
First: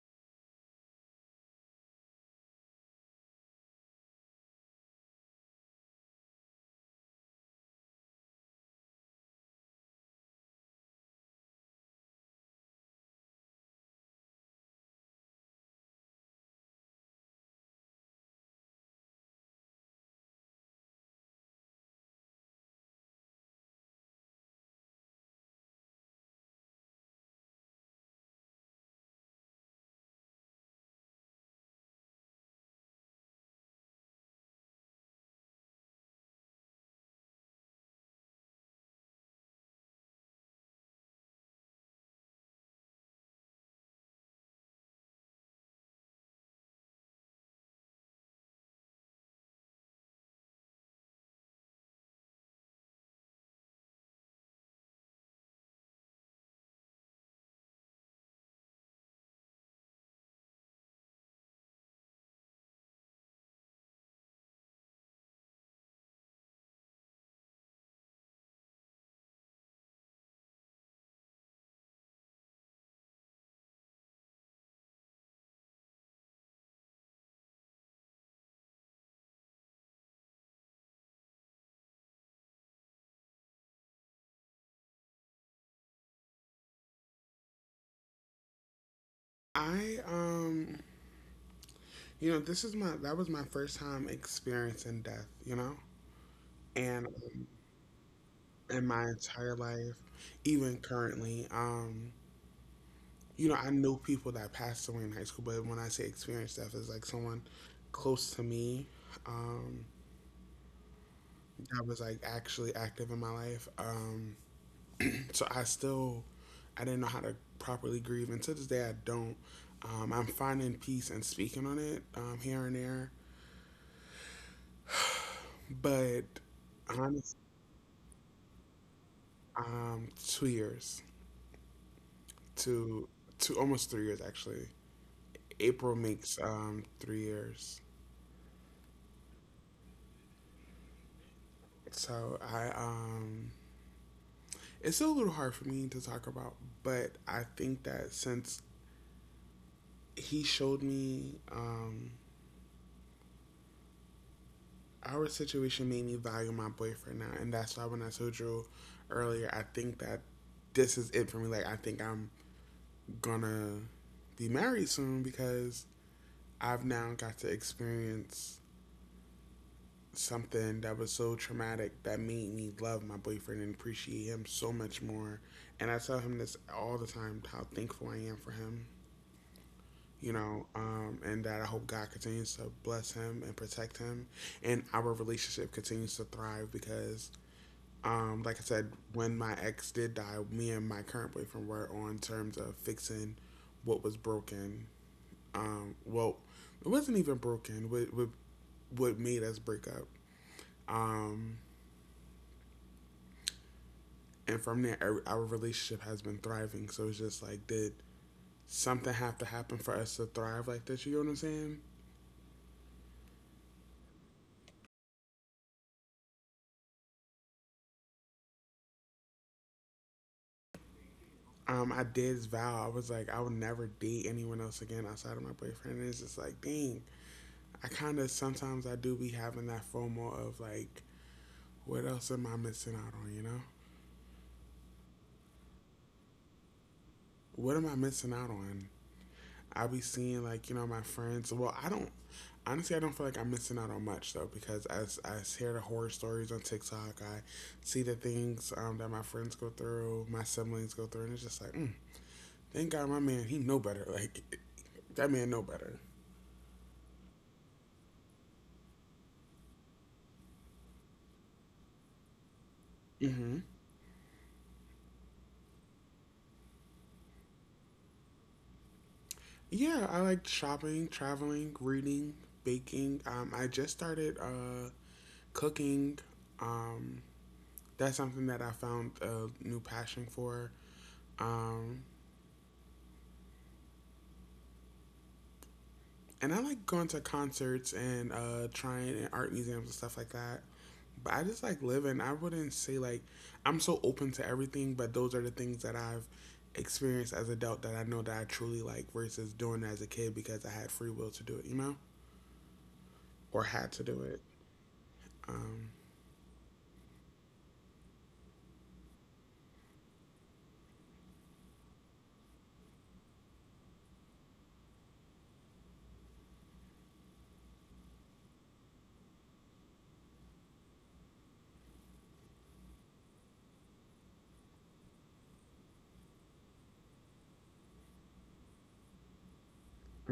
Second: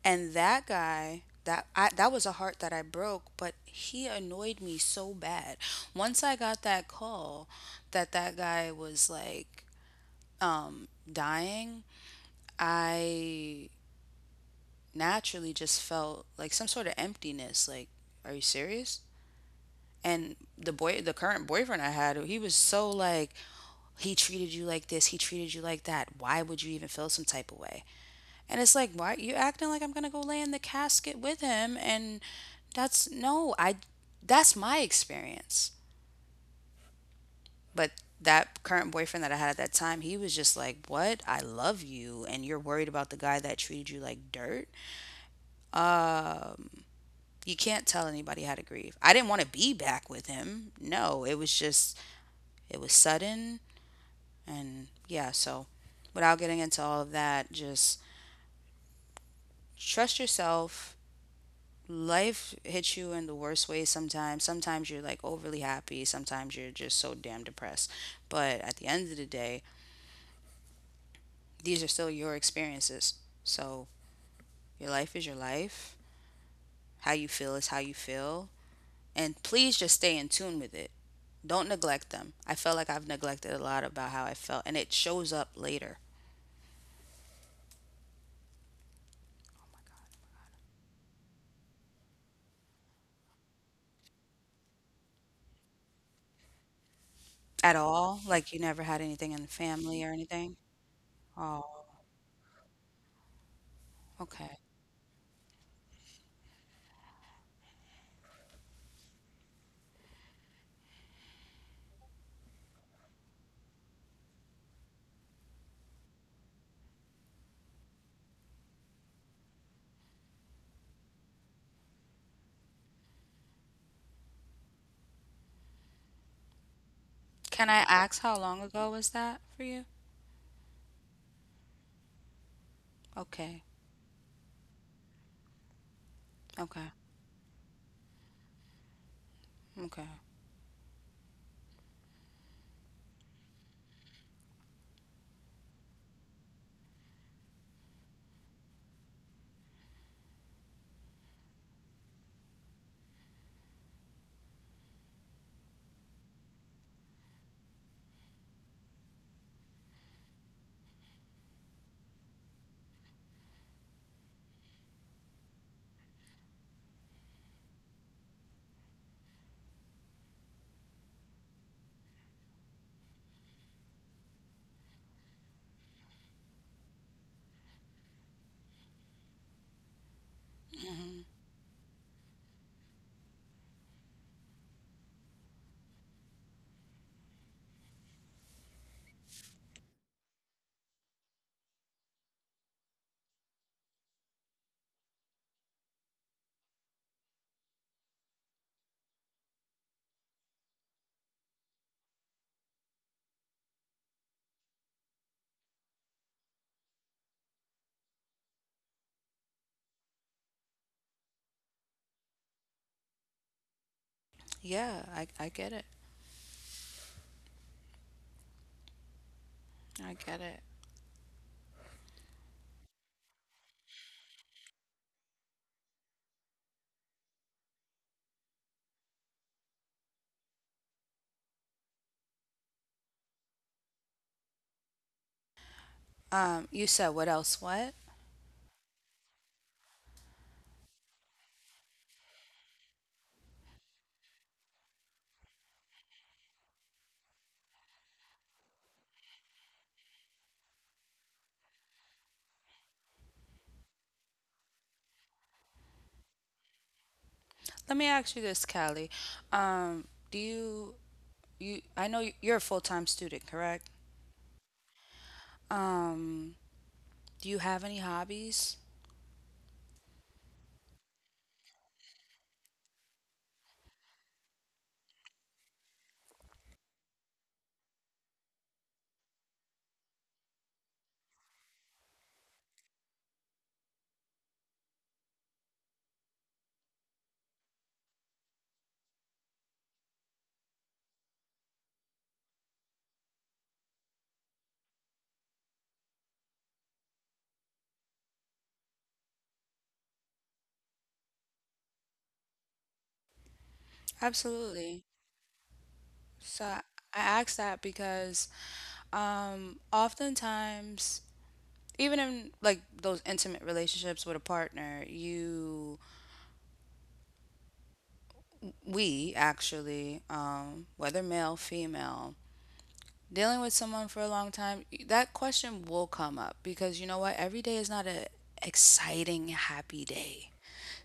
B: And that guy, that was a heart that I broke, but he annoyed me so bad. Once I got that call that that guy was like dying, I naturally just felt like some sort of emptiness, like, are you serious? And the boy, the current boyfriend I had, he was so like, he treated you like this, he treated you like that. Why would you even feel some type of way? And it's like, why you acting like I'm gonna go lay in the casket with him? And that's no, I that's my experience. But that current boyfriend that I had at that time, he was just like, what? I love you and you're worried about the guy that treated you like dirt? Um, you can't tell anybody how to grieve. I didn't want to be back with him. No, it was just it was sudden and yeah, so without getting into all of that, just trust yourself. Life hits you in the worst way sometimes. Sometimes you're like overly happy, sometimes you're just so damn depressed. But at the end of the day, these are still your experiences. So your life is your life. How you feel is how you feel. And please just stay in tune with it. Don't neglect them. I felt like I've neglected a lot about how I felt, and it shows up later.
A: I. You know, this is my— that was my first time experiencing death. You know, and
B: At all? Like you never had anything in the
A: in my
B: family or
A: entire
B: anything?
A: life, even
B: Oh,
A: currently. You know, I
B: okay.
A: know people that passed away in high school, but when I say experienced death, it's like someone close to me, um, that was like actually active in my life. So I still, I didn't know how to properly grieve, and to this day I don't. I'm finding peace and speaking on it here and there, but,
B: Can I
A: honest,
B: ask how long ago was that for you?
A: 2 years
B: Okay.
A: to to almost 3 years actually. April
B: Okay.
A: makes 3 years.
B: Okay.
A: So I, it's still a little hard for me to talk about, but I think that since he showed me, our situation made me value my boyfriend now, and that's why when I told you earlier, I think that this is it for me. Like I think I'm gonna be married soon because I've now got to experience something that was so traumatic that made me love my boyfriend and appreciate him so much more. And I tell him this all the time, how thankful I am for him. You know, and that I hope God continues to bless him and protect him, and our relationship continues to thrive because, like I said, when my ex did die, me and my current boyfriend were on terms of fixing what was broken. Well, it wasn't even broken. What what made us break up? Um, and from there, our relationship has been thriving. So it's just like, did something have to happen for us to thrive like this? You know what I'm saying?
B: Yeah, I get it. I get it.
A: Um, I did vow. I was like, I would never date anyone else again outside of my boyfriend. And it's just like, dang, I kind of sometimes I do be having that FOMO of like, what else am I missing out on? You know,
B: You said what else? What?
A: what am I missing out on? I be seeing like, you know, my friends. Well, I don't, honestly. I don't feel like I'm missing out on much though, because as I hear the horror stories on TikTok, I see the things that my friends go through, my siblings go through, and it's just like, mm, thank God my man, he know better. Like, that man know better.
B: Let me ask you this, Callie. Um, do you you I know you're a full-time student, correct?
A: Mm-hmm.
B: Um, do you have any hobbies?
A: Yeah, I like shopping, traveling, reading, baking. I just started cooking. Um, that's something that I found a new passion for. Um, and I like going to concerts and trying in art museums and stuff like that. But I just like living. I wouldn't say like I'm so open to everything, but those are the things that I've experienced as adult that I know that I truly like versus doing it as a kid because I had free will to do it, you know, or had to do
B: Absolutely.
A: it.
B: So I ask that because oftentimes, even in like those intimate relationships with a partner, you, we actually, whether male, female, dealing with someone for a long time, that question will come up because you know what? Every day is not a exciting, happy day.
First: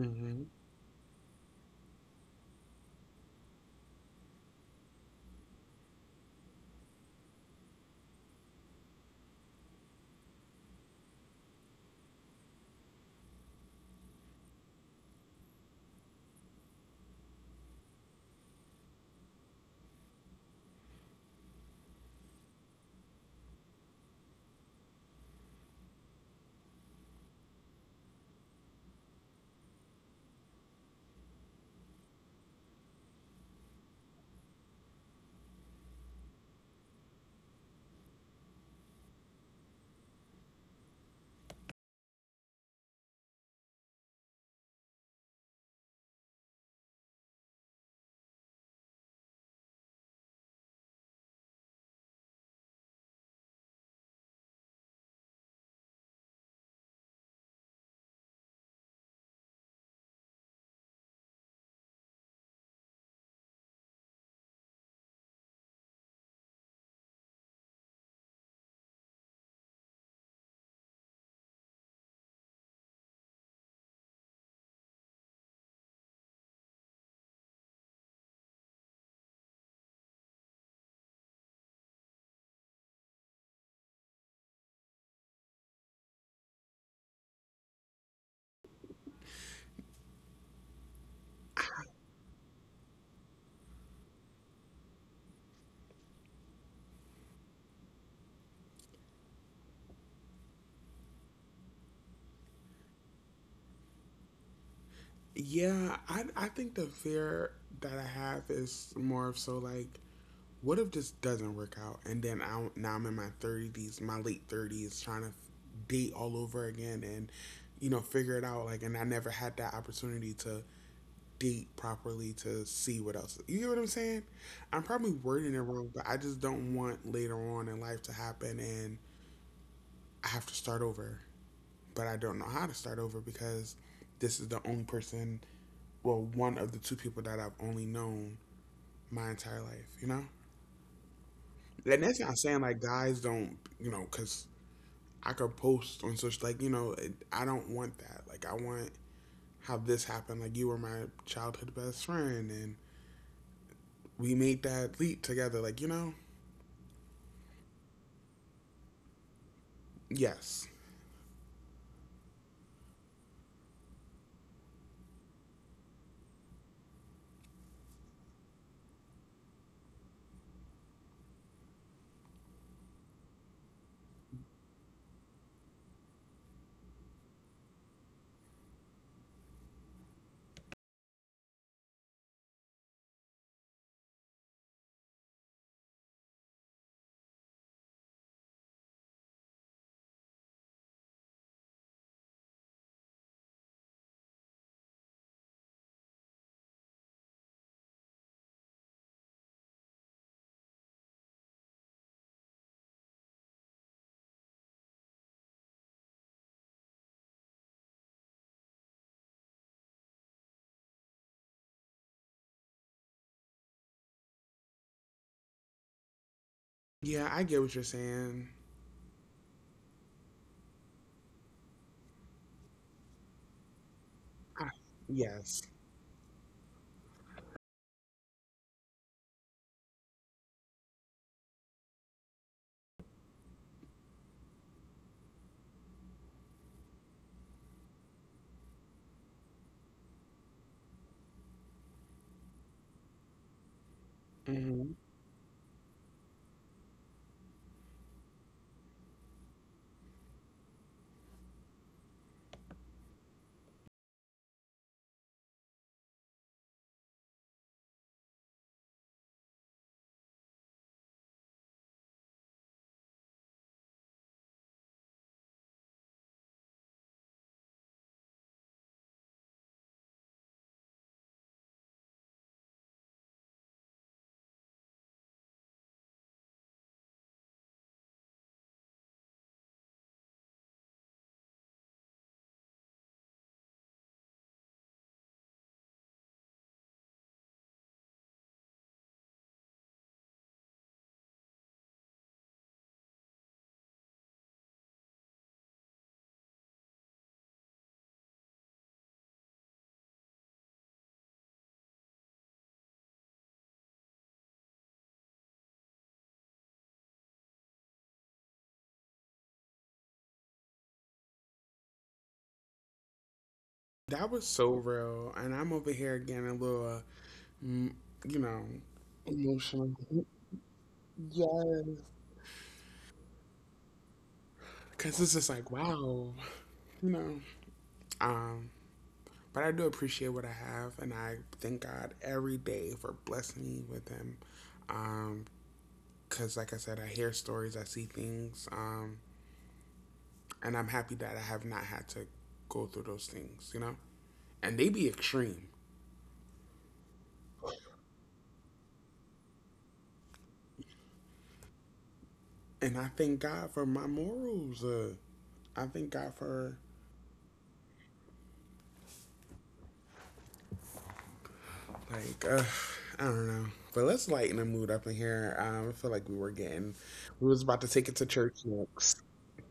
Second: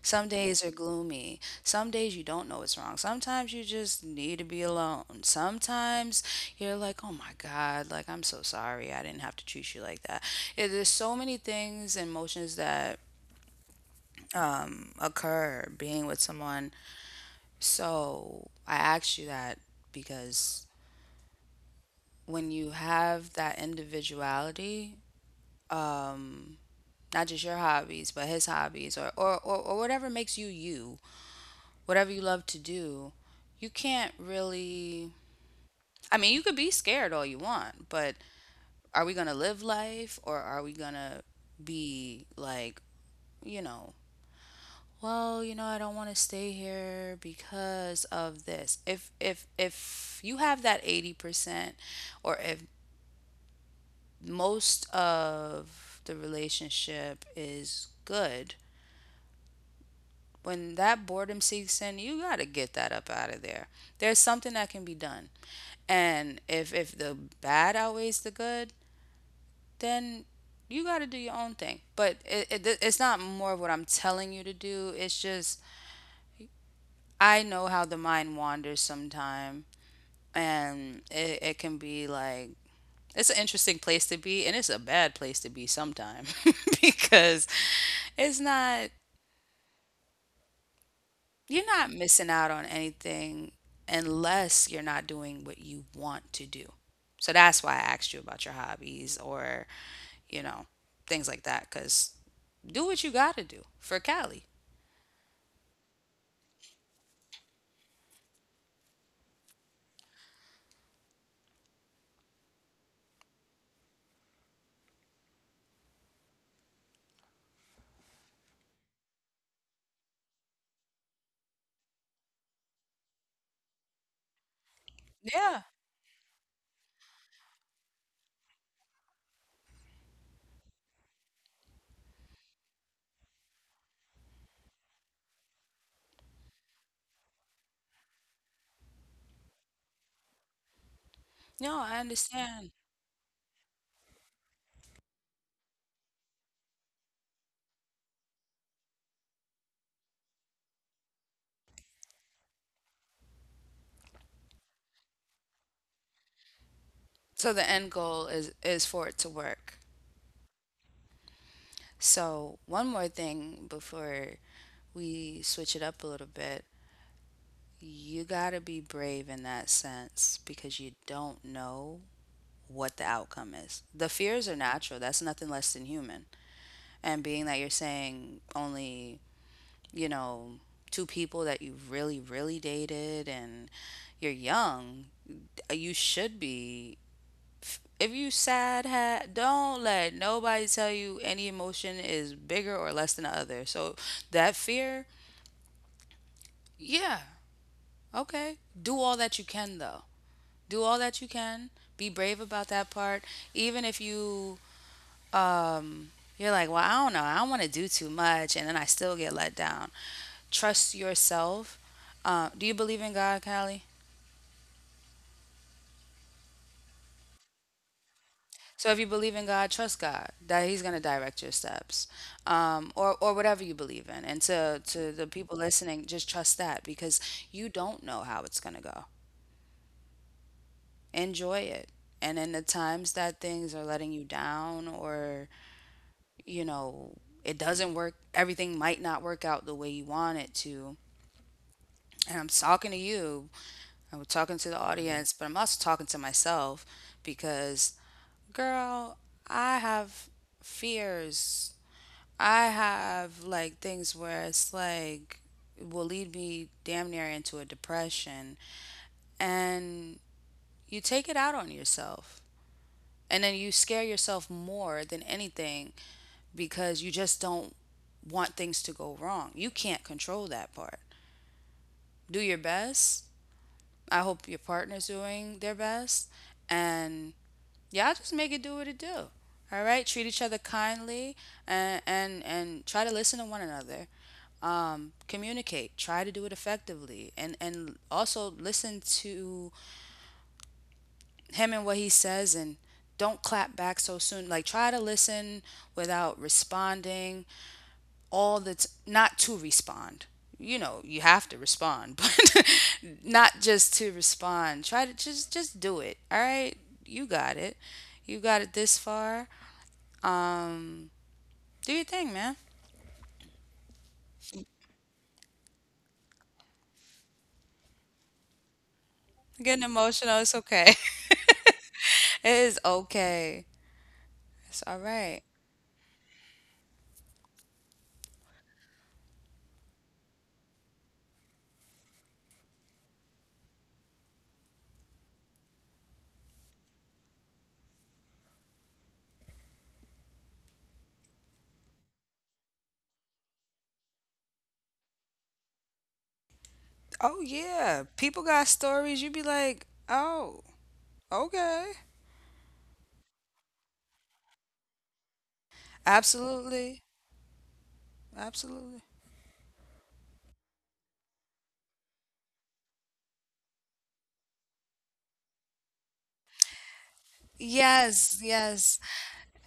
B: Some days are gloomy. Some days you don't know what's wrong. Sometimes you just need to be alone. Sometimes you're like, oh my God, like, I'm so sorry. I didn't have to treat you like that. Yeah, there's so many things and emotions that occur being with someone. So I asked you that because when you have that individuality um not just your hobbies but his hobbies or whatever makes you you, whatever you love to do, you can't really, I mean, you could be scared all you want, but are we gonna live life or are we gonna be like, you know, well, you know, I don't want to stay here because of this. If you have that 80% or if most of the relationship is good, when that boredom seeks in, you got to get that up out of there. There's something that can be done. And if the bad outweighs the good, then you got to do your own thing. But it's not more of what I'm telling you to do. It's just I know how the mind wanders sometime, and it can be like, it's an interesting place to be, and it's a bad place to be sometime because it's not you're not missing out on anything unless you're not doing what you want to do. So that's why I asked you about your hobbies or, you know, things like that. Cause do what you gotta do for Cali.
A: Yeah, I think the fear that I have is more of so like, what if this doesn't work out? And then I— now I'm in my thirties, my late 30s, trying to date all over again, and you know, figure it out. Like, and I never had that opportunity to date properly to see what else. You get what I'm saying? I'm probably wording
B: Yeah.
A: it wrong, but I just don't want later on in life to happen, and I have to start over. But I don't know how to start over because this is the only person— well, one of the two people that I've only known my entire life, you know?
B: No, I
A: And that's not saying
B: understand.
A: like guys don't, you know, because I could post on social like, you know, it, I don't want that. Like, I want how this happened. Like, you were my childhood best friend and we made that leap together. Like, you know?
B: So the end goal is for it to work.
A: Yes.
B: So one more thing before we switch it up a little bit. You gotta be brave in that sense because you don't know what the outcome is. The fears are natural. That's nothing less than human. And being that you're saying only, you know, two people that you really, really dated and you're young, you should be. If you sad, ha- don't let nobody tell you any emotion is bigger or less than the other. So that fear, yeah, okay. Do all that you can though. Do all that you can. Be brave about that part. Even if you um, you're like, well, I don't know. I don't want to do too much. And then I still get let down. Trust yourself. Do you believe in God, Callie?
A: Yeah, I get what you're saying.
B: So if you believe in God, trust God that He's going to direct your steps, or whatever you believe in. And
A: I,
B: to the
A: yes.
B: people listening, just trust that because you don't know how it's going to go. Enjoy it, and in the times that things are letting you down, or you know it doesn't work, everything might not work out the way you want it to. And I'm talking to you. I'm talking to the
A: hmm
B: audience, but I'm also talking to myself because, girl, I have fears. I have like things where it's like it will lead me damn near into a depression. And you take it out on yourself. And then you scare yourself more than anything because you just don't want things to go wrong. You can't control that part. Do your best, I hope your partner's doing their best. And y'all just make it do what it do. All right. Treat each other kindly and try to listen to one another. Communicate. Try to do it effectively. And also listen to him and what he says and don't clap back so soon. Like try to listen without responding not to respond. You know, you have to respond, but not just to respond. Try to just do it. All right, you got it. You got it this far. Do your thing, man.
A: That was so real. And I'm over here getting a little, mm, you know,
B: Getting
A: emotional.
B: emotional, it's okay.
A: Yes.
B: It is okay. It's all
A: Because it's
B: right.
A: just like, wow. You know. Um, but I do appreciate what I have, and I thank God every day for blessing me with him. Um, Cause like I said, I hear stories, I see things, and I'm happy that I have not had to go through those things, you know. And they be extreme,
B: Oh yeah, people got stories. You be like, oh, okay,
A: and I thank God for my morals. I thank God for
B: absolutely, absolutely.
A: like, I don't know. But let's lighten the mood up in here. I feel like we were getting— we was about to take it to
B: Yes,
A: church
B: yes.
A: next.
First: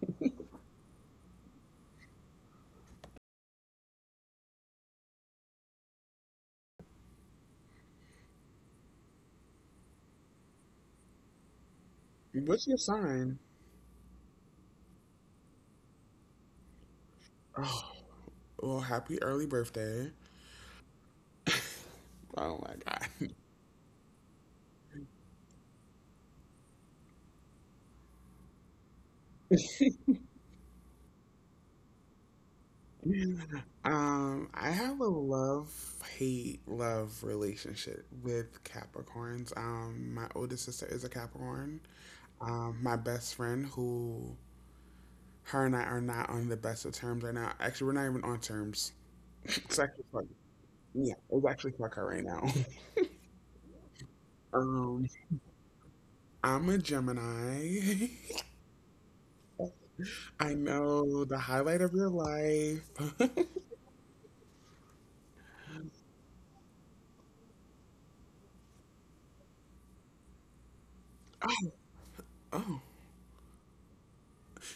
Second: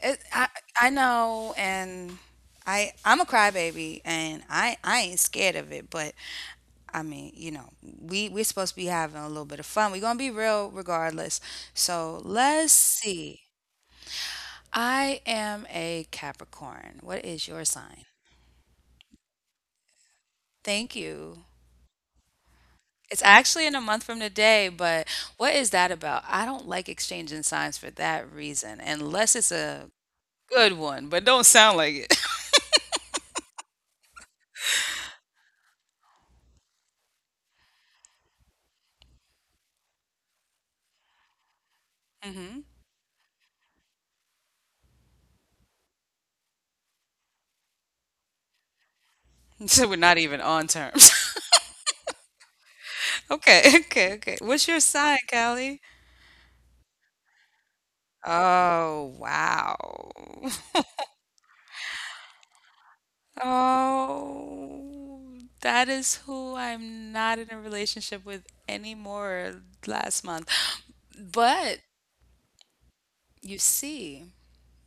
B: It, I know, and I'm a crybaby, and I ain't scared of it. But I mean, you know, we're supposed to be having a little bit of fun. We're gonna be real regardless. So
A: What's
B: let's
A: your sign?
B: see. I am a Capricorn. What is your sign?
A: Oh, well, happy early birthday.
B: Thank you.
A: Oh my
B: It's
A: God.
B: actually in a month from today, but what is that about? I don't like exchanging signs for that reason, unless it's a good one, but don't sound like it.
A: I have a love hate love relationship with Capricorns. My oldest sister is a Capricorn.
B: Hmm.
A: My best friend, who— her and I are not on the best of terms right now. Actually, we're not even on terms. It's
B: So we're
A: actually
B: not
A: fuck.
B: even on terms.
A: Yeah, it's actually fuck her right now.
B: Okay, okay, okay. What's
A: Um,
B: your sign, Callie?
A: I'm a Gemini.
B: Oh, wow.
A: I know, the highlight of your life.
B: Oh, that is who I'm not in a relationship with anymore last month. But you see,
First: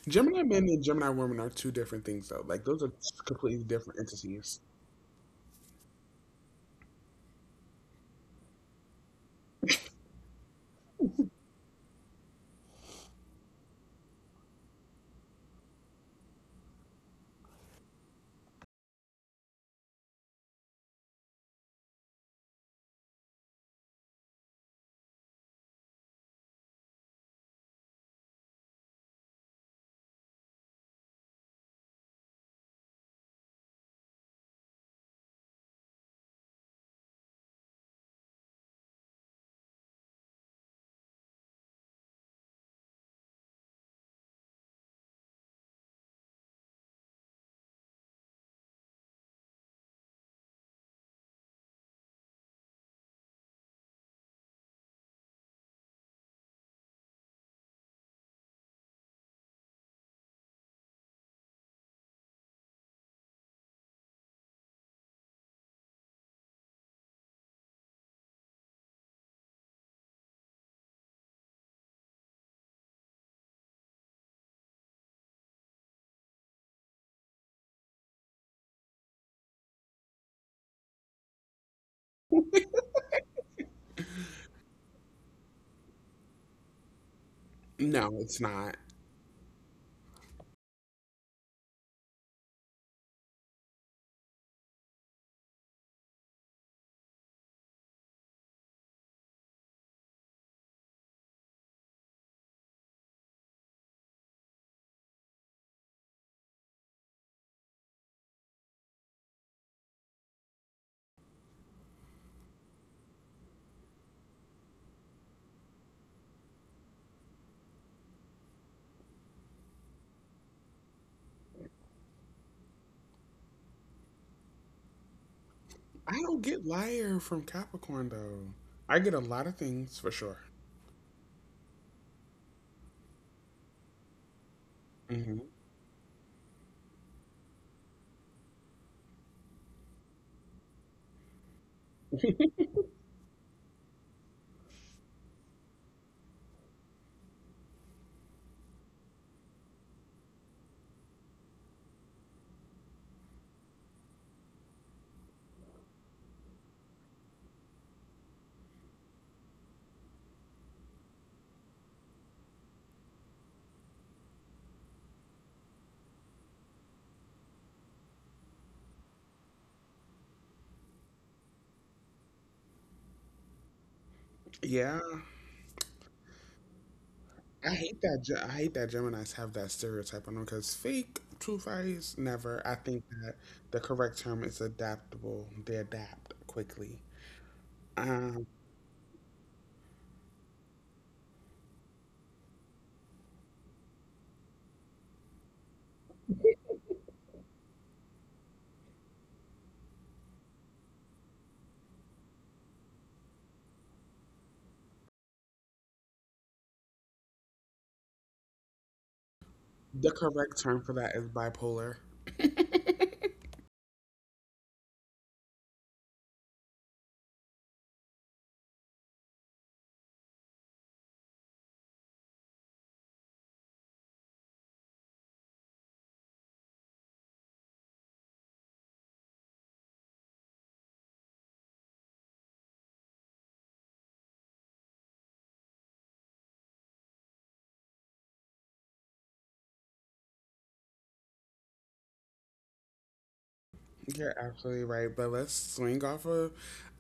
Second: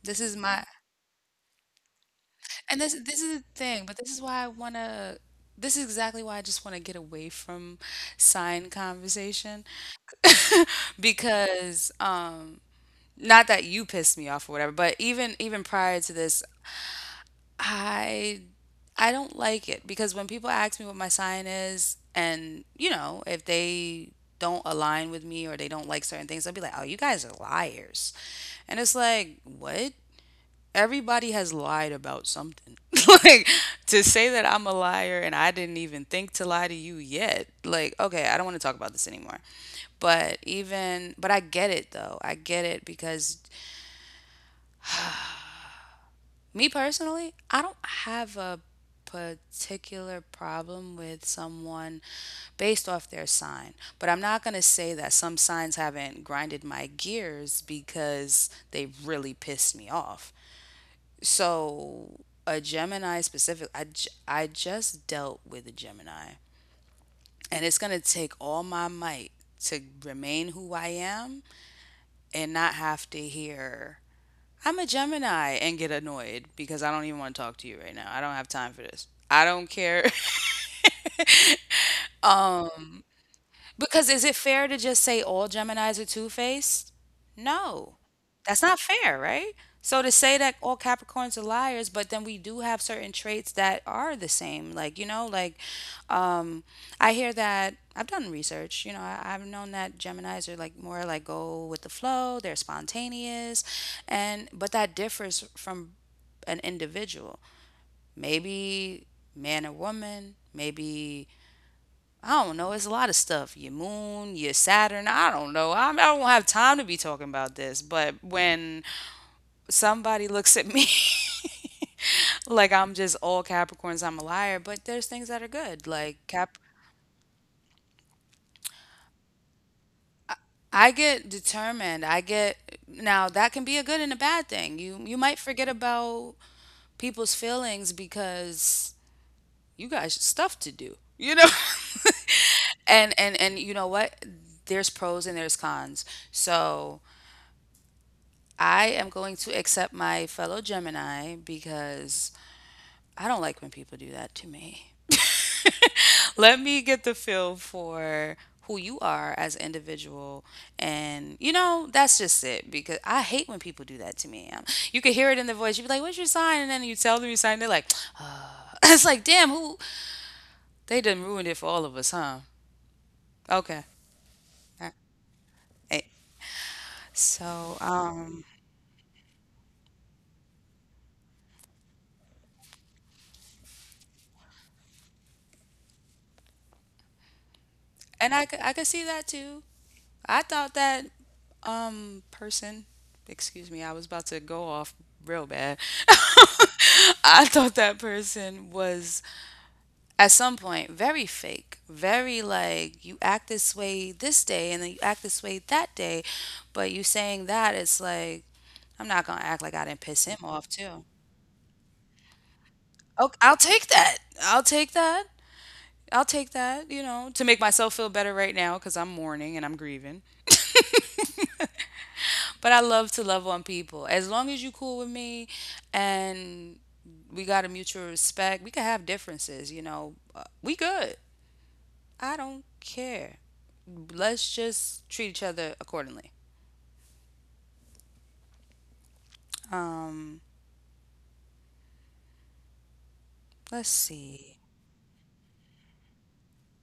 B: this is
A: Gemini
B: my
A: men and Gemini women are two different things, though. Like,
B: and
A: those are
B: this this is the
A: completely
B: thing, but
A: different entities.
B: this is exactly why I just wanna get away from sign conversation because not that you pissed me off or whatever, but even prior to this, I I don't like it because when people ask me what my sign is and you know, if they don't align with me or they don't like certain things, they'll be like, "Oh, you guys are liars." And it's like, "What? Everybody has lied about something." Like to say that I'm a liar and I didn't even think to lie to you yet. Like, okay, I don't want to talk about this anymore. But even but I get it though. I get it because me personally, I don't have a particular problem with someone based off their sign, but I'm not going to say that some signs haven't grinded my gears because they really pissed me off. So, a Gemini specific, I just dealt with a Gemini, and it's going to take all my might to remain who I am and not have to hear I'm a Gemini and get annoyed because I don't even want to talk to you right now. I don't have time for this. I don't care. Because is it fair to just say all Geminis are two-faced? No.
A: No, it's
B: That's
A: not.
B: not fair, right? So to say that all Capricorns are liars, but then we do have certain traits that are the same. Like, you know, like um I hear that I've done research, you know, I've known that Geminis are like more like go with the flow, they're spontaneous, and but that differs from an individual. Maybe man and woman, maybe I don't know. It's a lot of stuff. Your moon, your Saturn. I don't know. I don't have time to be talking about this. But when somebody looks at me like I'm just all Capricorns, I'm a liar. But there's things that are good.
A: I
B: Like
A: don't
B: Cap,
A: get liar from Capricorn though. I get a lot of things for sure.
B: I get determined. I get now that can be a good and a bad thing. You might
A: hmm
B: forget about people's feelings because you got stuff to do, you know? And you know what? There's pros and there's cons. So I am going to accept my fellow Gemini because I don't like when people do that to me. Let me get the feel for who you are as an individual and you know that's just it because I hate when people do that to me. You can hear it in the voice. You'd be like, what's your sign? And then you tell them your sign, they're like, uh. It's like, damn, who they done ruined it for all of us, huh? Okay.
A: Yeah,
B: Eh,
A: I
B: so,
A: hate that. I hate that Geminis have that stereotype on them because fake, true face, never. I think that the correct term is adaptable. They adapt quickly.
B: and
A: Um,
B: I could see that too. I thought that person, excuse me, I was about to go off real bad. I thought that person was at some point very fake, very like you act this way this day and then you act this way that day, but you saying that it's like I'm not gonna act like I
A: the
B: didn't piss him
A: correct term
B: off
A: for that
B: too.
A: is bipolar.
B: Oh, I'll take that. I'll take that. I'll take that, you know, to make myself feel better right now because I'm mourning and I'm grieving. But I love to love on people. As long as you cool with me and we got a mutual respect, we can have differences, you know. We good. I don't care. Let's just treat each other accordingly. Um, let's
A: You're
B: see.
A: absolutely right, but let's swing off of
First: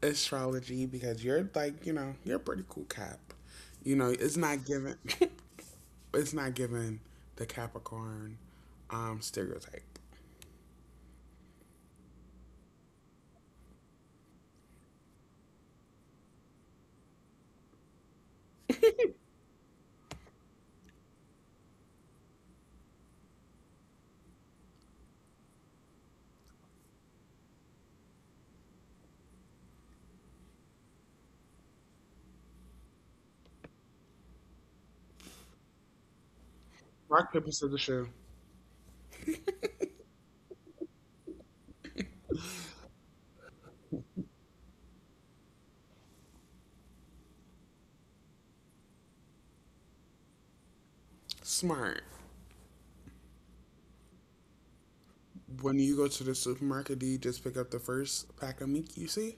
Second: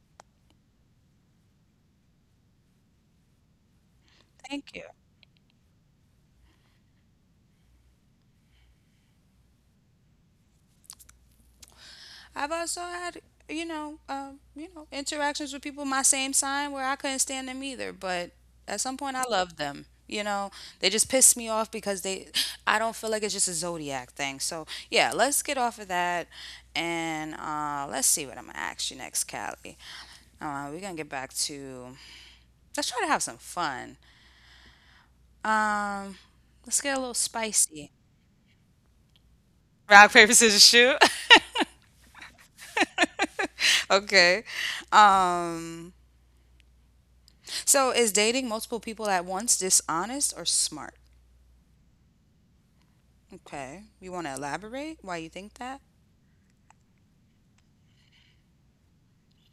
A: astrology because you're like, you know, you're a pretty cool cap. You know, it's not
B: Thank you.
A: given it's not given the Capricorn stereotype.
B: I've also had, you know, interactions with people my same sign where I couldn't stand them either, but at some point I loved them. You know, they just piss me off because they I don't feel like it's just a zodiac thing. So, yeah, let's get off of that and let's see what I'm going to ask you next, Callie. We're going to get back to let's try to have some fun. Um let's get a little
A: Rock, paper,
B: spicy.
A: scissors, shoe.
B: Rock paper scissors shoot. Okay. Um So, is dating multiple people at once dishonest or smart?
A: Smart.
B: Okay. You want to elaborate why you think that?
A: When you go to the supermarket, do you just pick up the first pack of meat you see?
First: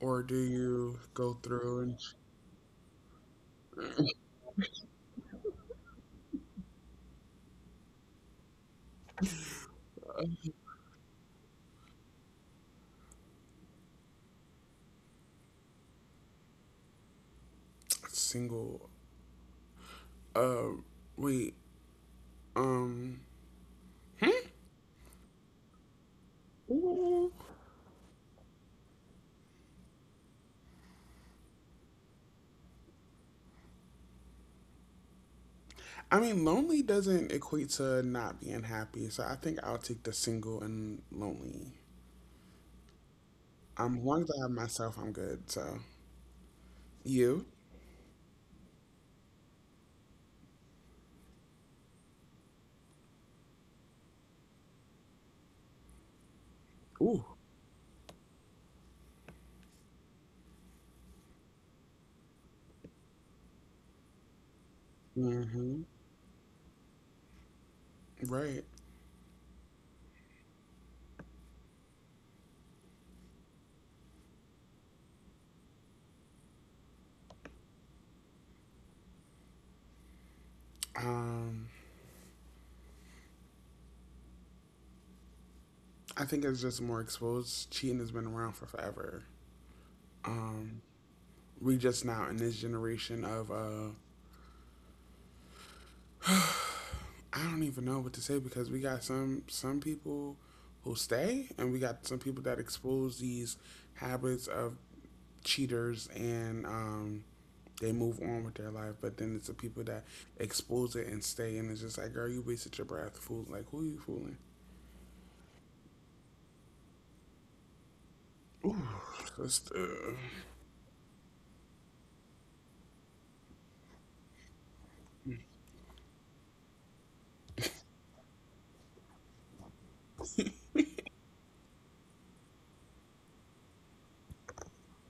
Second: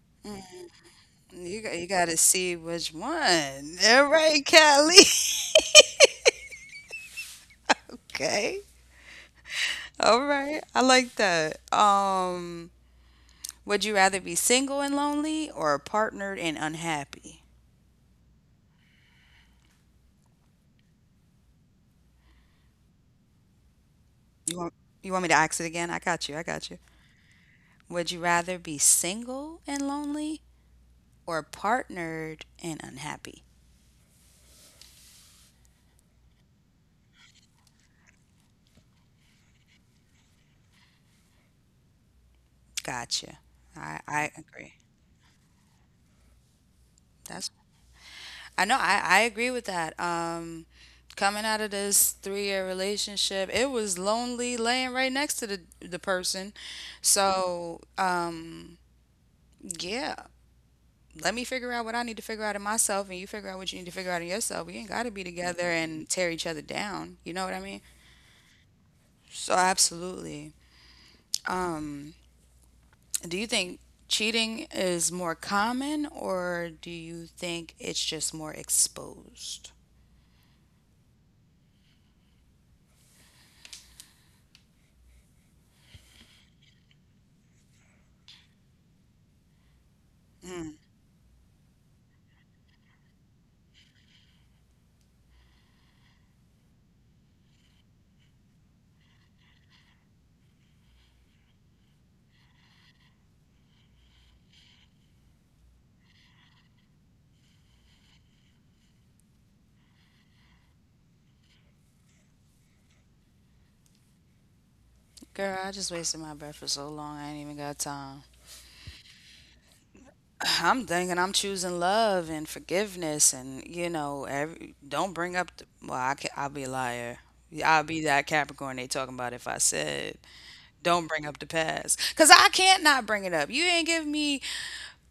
A: Or do you go through
B: You
A: and—
B: got to see which one. All right, Callie. Okay. All right. I like that. Would you rather be single and lonely or partnered and unhappy?
A: single, uh wait, um hmm?
B: You want you want me to ask it again? I got you. I got you. Would you rather be single and lonely or partnered and unhappy?
A: I mean, lonely doesn't equate to not being happy, so I think I'll take the single and lonely.
B: Gotcha.
A: As long
B: I
A: as I have
B: agree.
A: myself, I'm good. So, you,
B: That's I agree with that. Coming out of this 3 year relationship, it was lonely laying right next to the person.
A: ooh,
B: So yeah, let me figure out what I need to figure out in myself, and you figure out what you need to figure out in yourself. We ain't got to be together
A: mm-hmm,
B: and tear each other down. You know what I mean?
A: right.
B: So absolutely. Um, do you think cheating is more common, or do you think it's just more exposed?
A: Um, I think it's just more exposed. Cheating has been around for forever. Um, we just now in this generation of I don't even know what to say because we got some people who stay, and we got some people that expose these habits of cheaters, and they move on with their life, but then it's the people that expose it and stay, and it's just like, girl, you wasted your breath, fool. Like, who are you fooling?
B: Girl, I just wasted my breath for so long. I ain't even got time.
A: Ooh, just,
B: I'm thinking I'm choosing love and forgiveness and you know every, don't bring up the, well I can, I'll be a liar. Yeah, I'll be that Capricorn they talking about if I said don't bring up the past cuz I can't not bring it up. You ain't give me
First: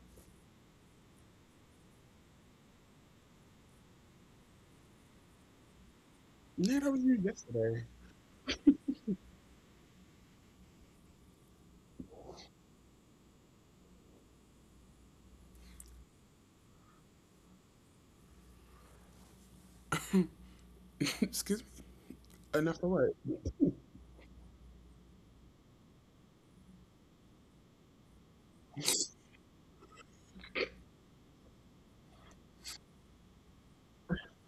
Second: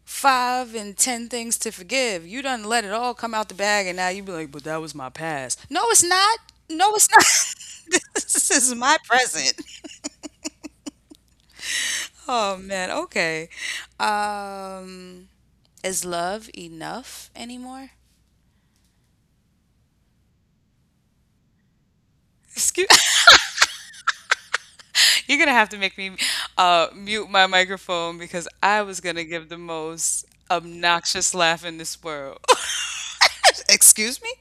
B: 5 and 10 things to forgive. You done let it all come out the bag and now you be like but that was my past. No it's not.
A: yeah, that
B: No
A: was
B: it's
A: you yesterday.
B: not. This is my present. Oh man, okay. Um is love enough anymore?
A: Excuse me. Enough
B: Excuse
A: of what?
B: you're gonna have to make me mute my microphone because I was gonna give the most obnoxious laugh in this world. Excuse me?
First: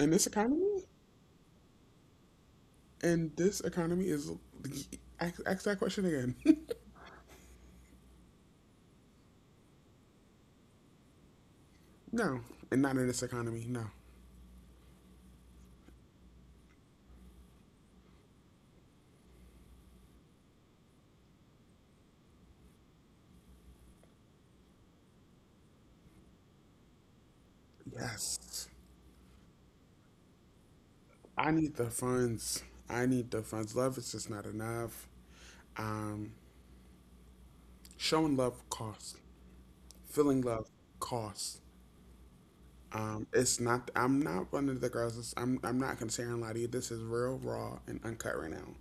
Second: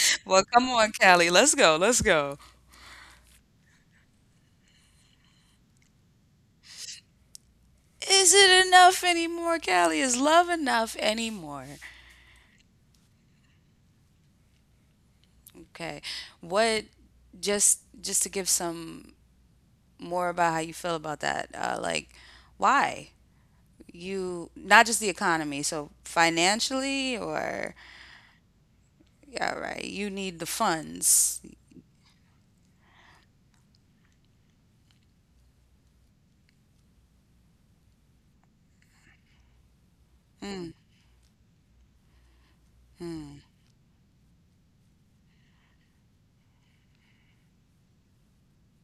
A: In this
B: Well, come
A: economy,
B: on, Callie. Let's go. Let's go.
A: and this economy is— ask that question again.
B: Is it enough anymore, Callie? Is love enough anymore?
A: No, and not in this economy. No.
B: Okay. What? Just to give some more about how you feel about that. Like, why you not just the economy, so financially or
A: Yes,
B: yeah, right. You need the funds.
A: I need the funds. I need the funds. Love is just not enough. Um, showing love costs. Feeling love costs. It's not. I'm not one of the girls. That's, I'm. I'm not considering lie to you. This is real, raw, and uncut right now.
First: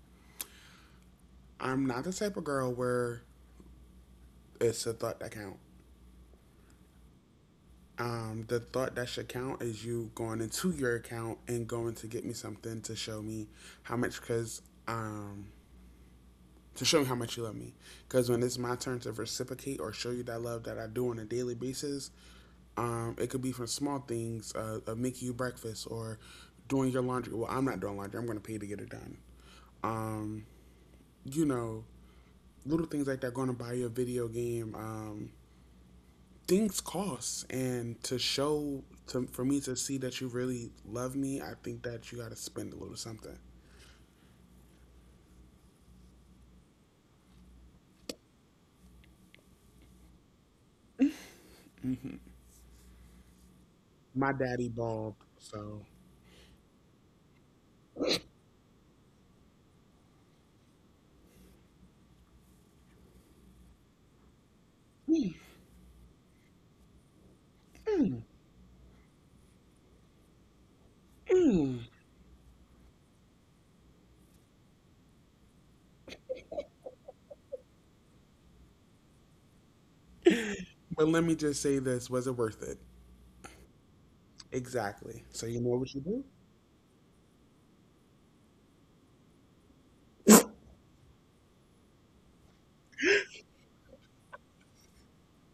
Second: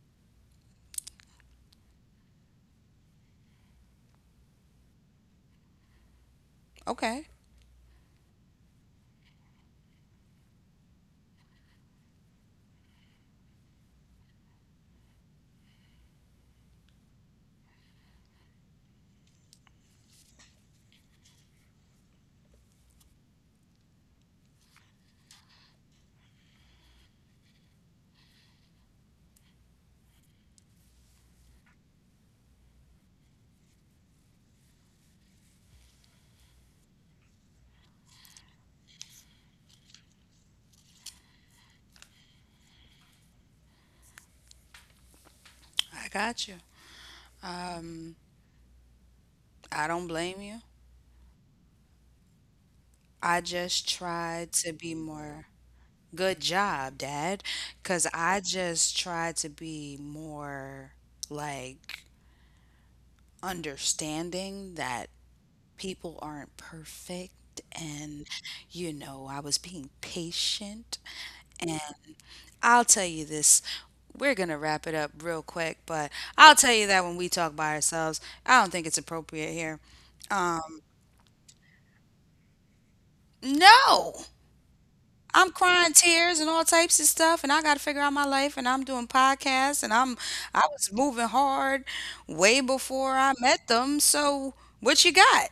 A: I'm not the type of girl where it's the thought that count.
B: Okay.
A: The thought that should count is you going into your account and going to get me something to show me how much, cause to show me how much you love me. Cause when it's my turn to reciprocate or show you that love that I do on a daily basis, it could be from small things, of making you breakfast or doing your laundry. Well, I'm not doing laundry. I'm going to pay to get it done. Um, you know, little things like that. Going to buy you a video game, things cost, and to show to for me to see that you really love me, I think that you got to spend a little something.
B: I got you. I don't blame you. I just
A: My
B: tried
A: daddy
B: to be
A: balled,
B: more.
A: so.
B: Good job, Dad. Because I just tried to be more like understanding that people aren't perfect. And, you know, I was being patient. And I'll tell you this. We're going to wrap it up real quick, but I'll tell you that when we talk by ourselves, I don't think it's appropriate here.
A: But let me just say this: was it worth it?
B: No!
A: Exactly. So
B: I'm
A: you know what
B: crying
A: you do?
B: tears and all types of stuff, and I got to figure out my life. And I'm doing podcasts, and I'm I was moving hard way before I met them. So what you got?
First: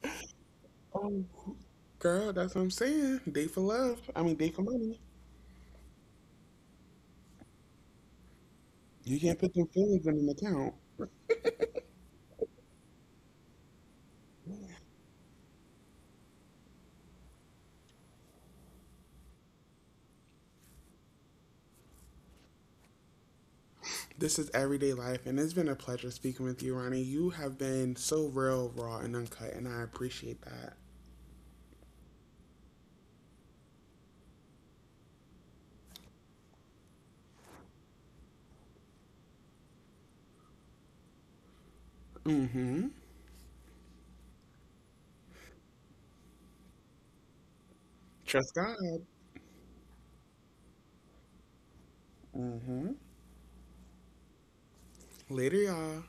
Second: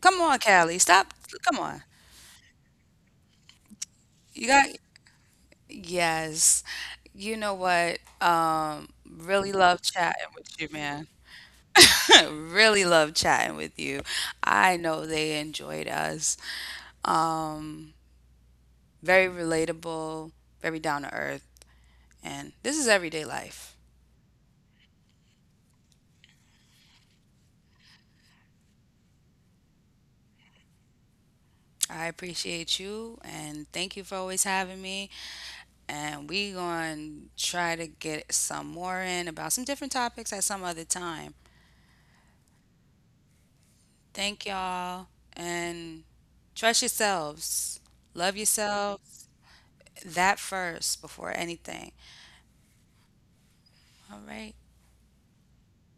B: Come on, Callie, stop.
A: Oh,
B: Come on,
A: girl, that's what I'm saying. Date for love. I mean,
B: you
A: date for
B: got
A: money.
B: yes. You know what?
A: You can't
B: Really
A: put them
B: love
A: feelings in
B: chatting
A: an
B: with you,
A: account.
B: man. Really love chatting with you. I know they enjoyed us. Very relatable, very down to earth, and this is everyday life.
A: This is everyday life, and it's been a pleasure speaking with you, Ronnie. You have been so real, raw, and uncut, and I appreciate that.
B: I appreciate you and thank you for always having me. And we going to try to get some more in about some different topics at some other time.
A: Mm hmm.
B: Thank y'all and trust yourselves. Love
A: Trust God.
B: yourselves. That first before anything. All right.
A: Later, y'all.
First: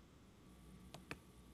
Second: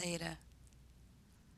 B: Later.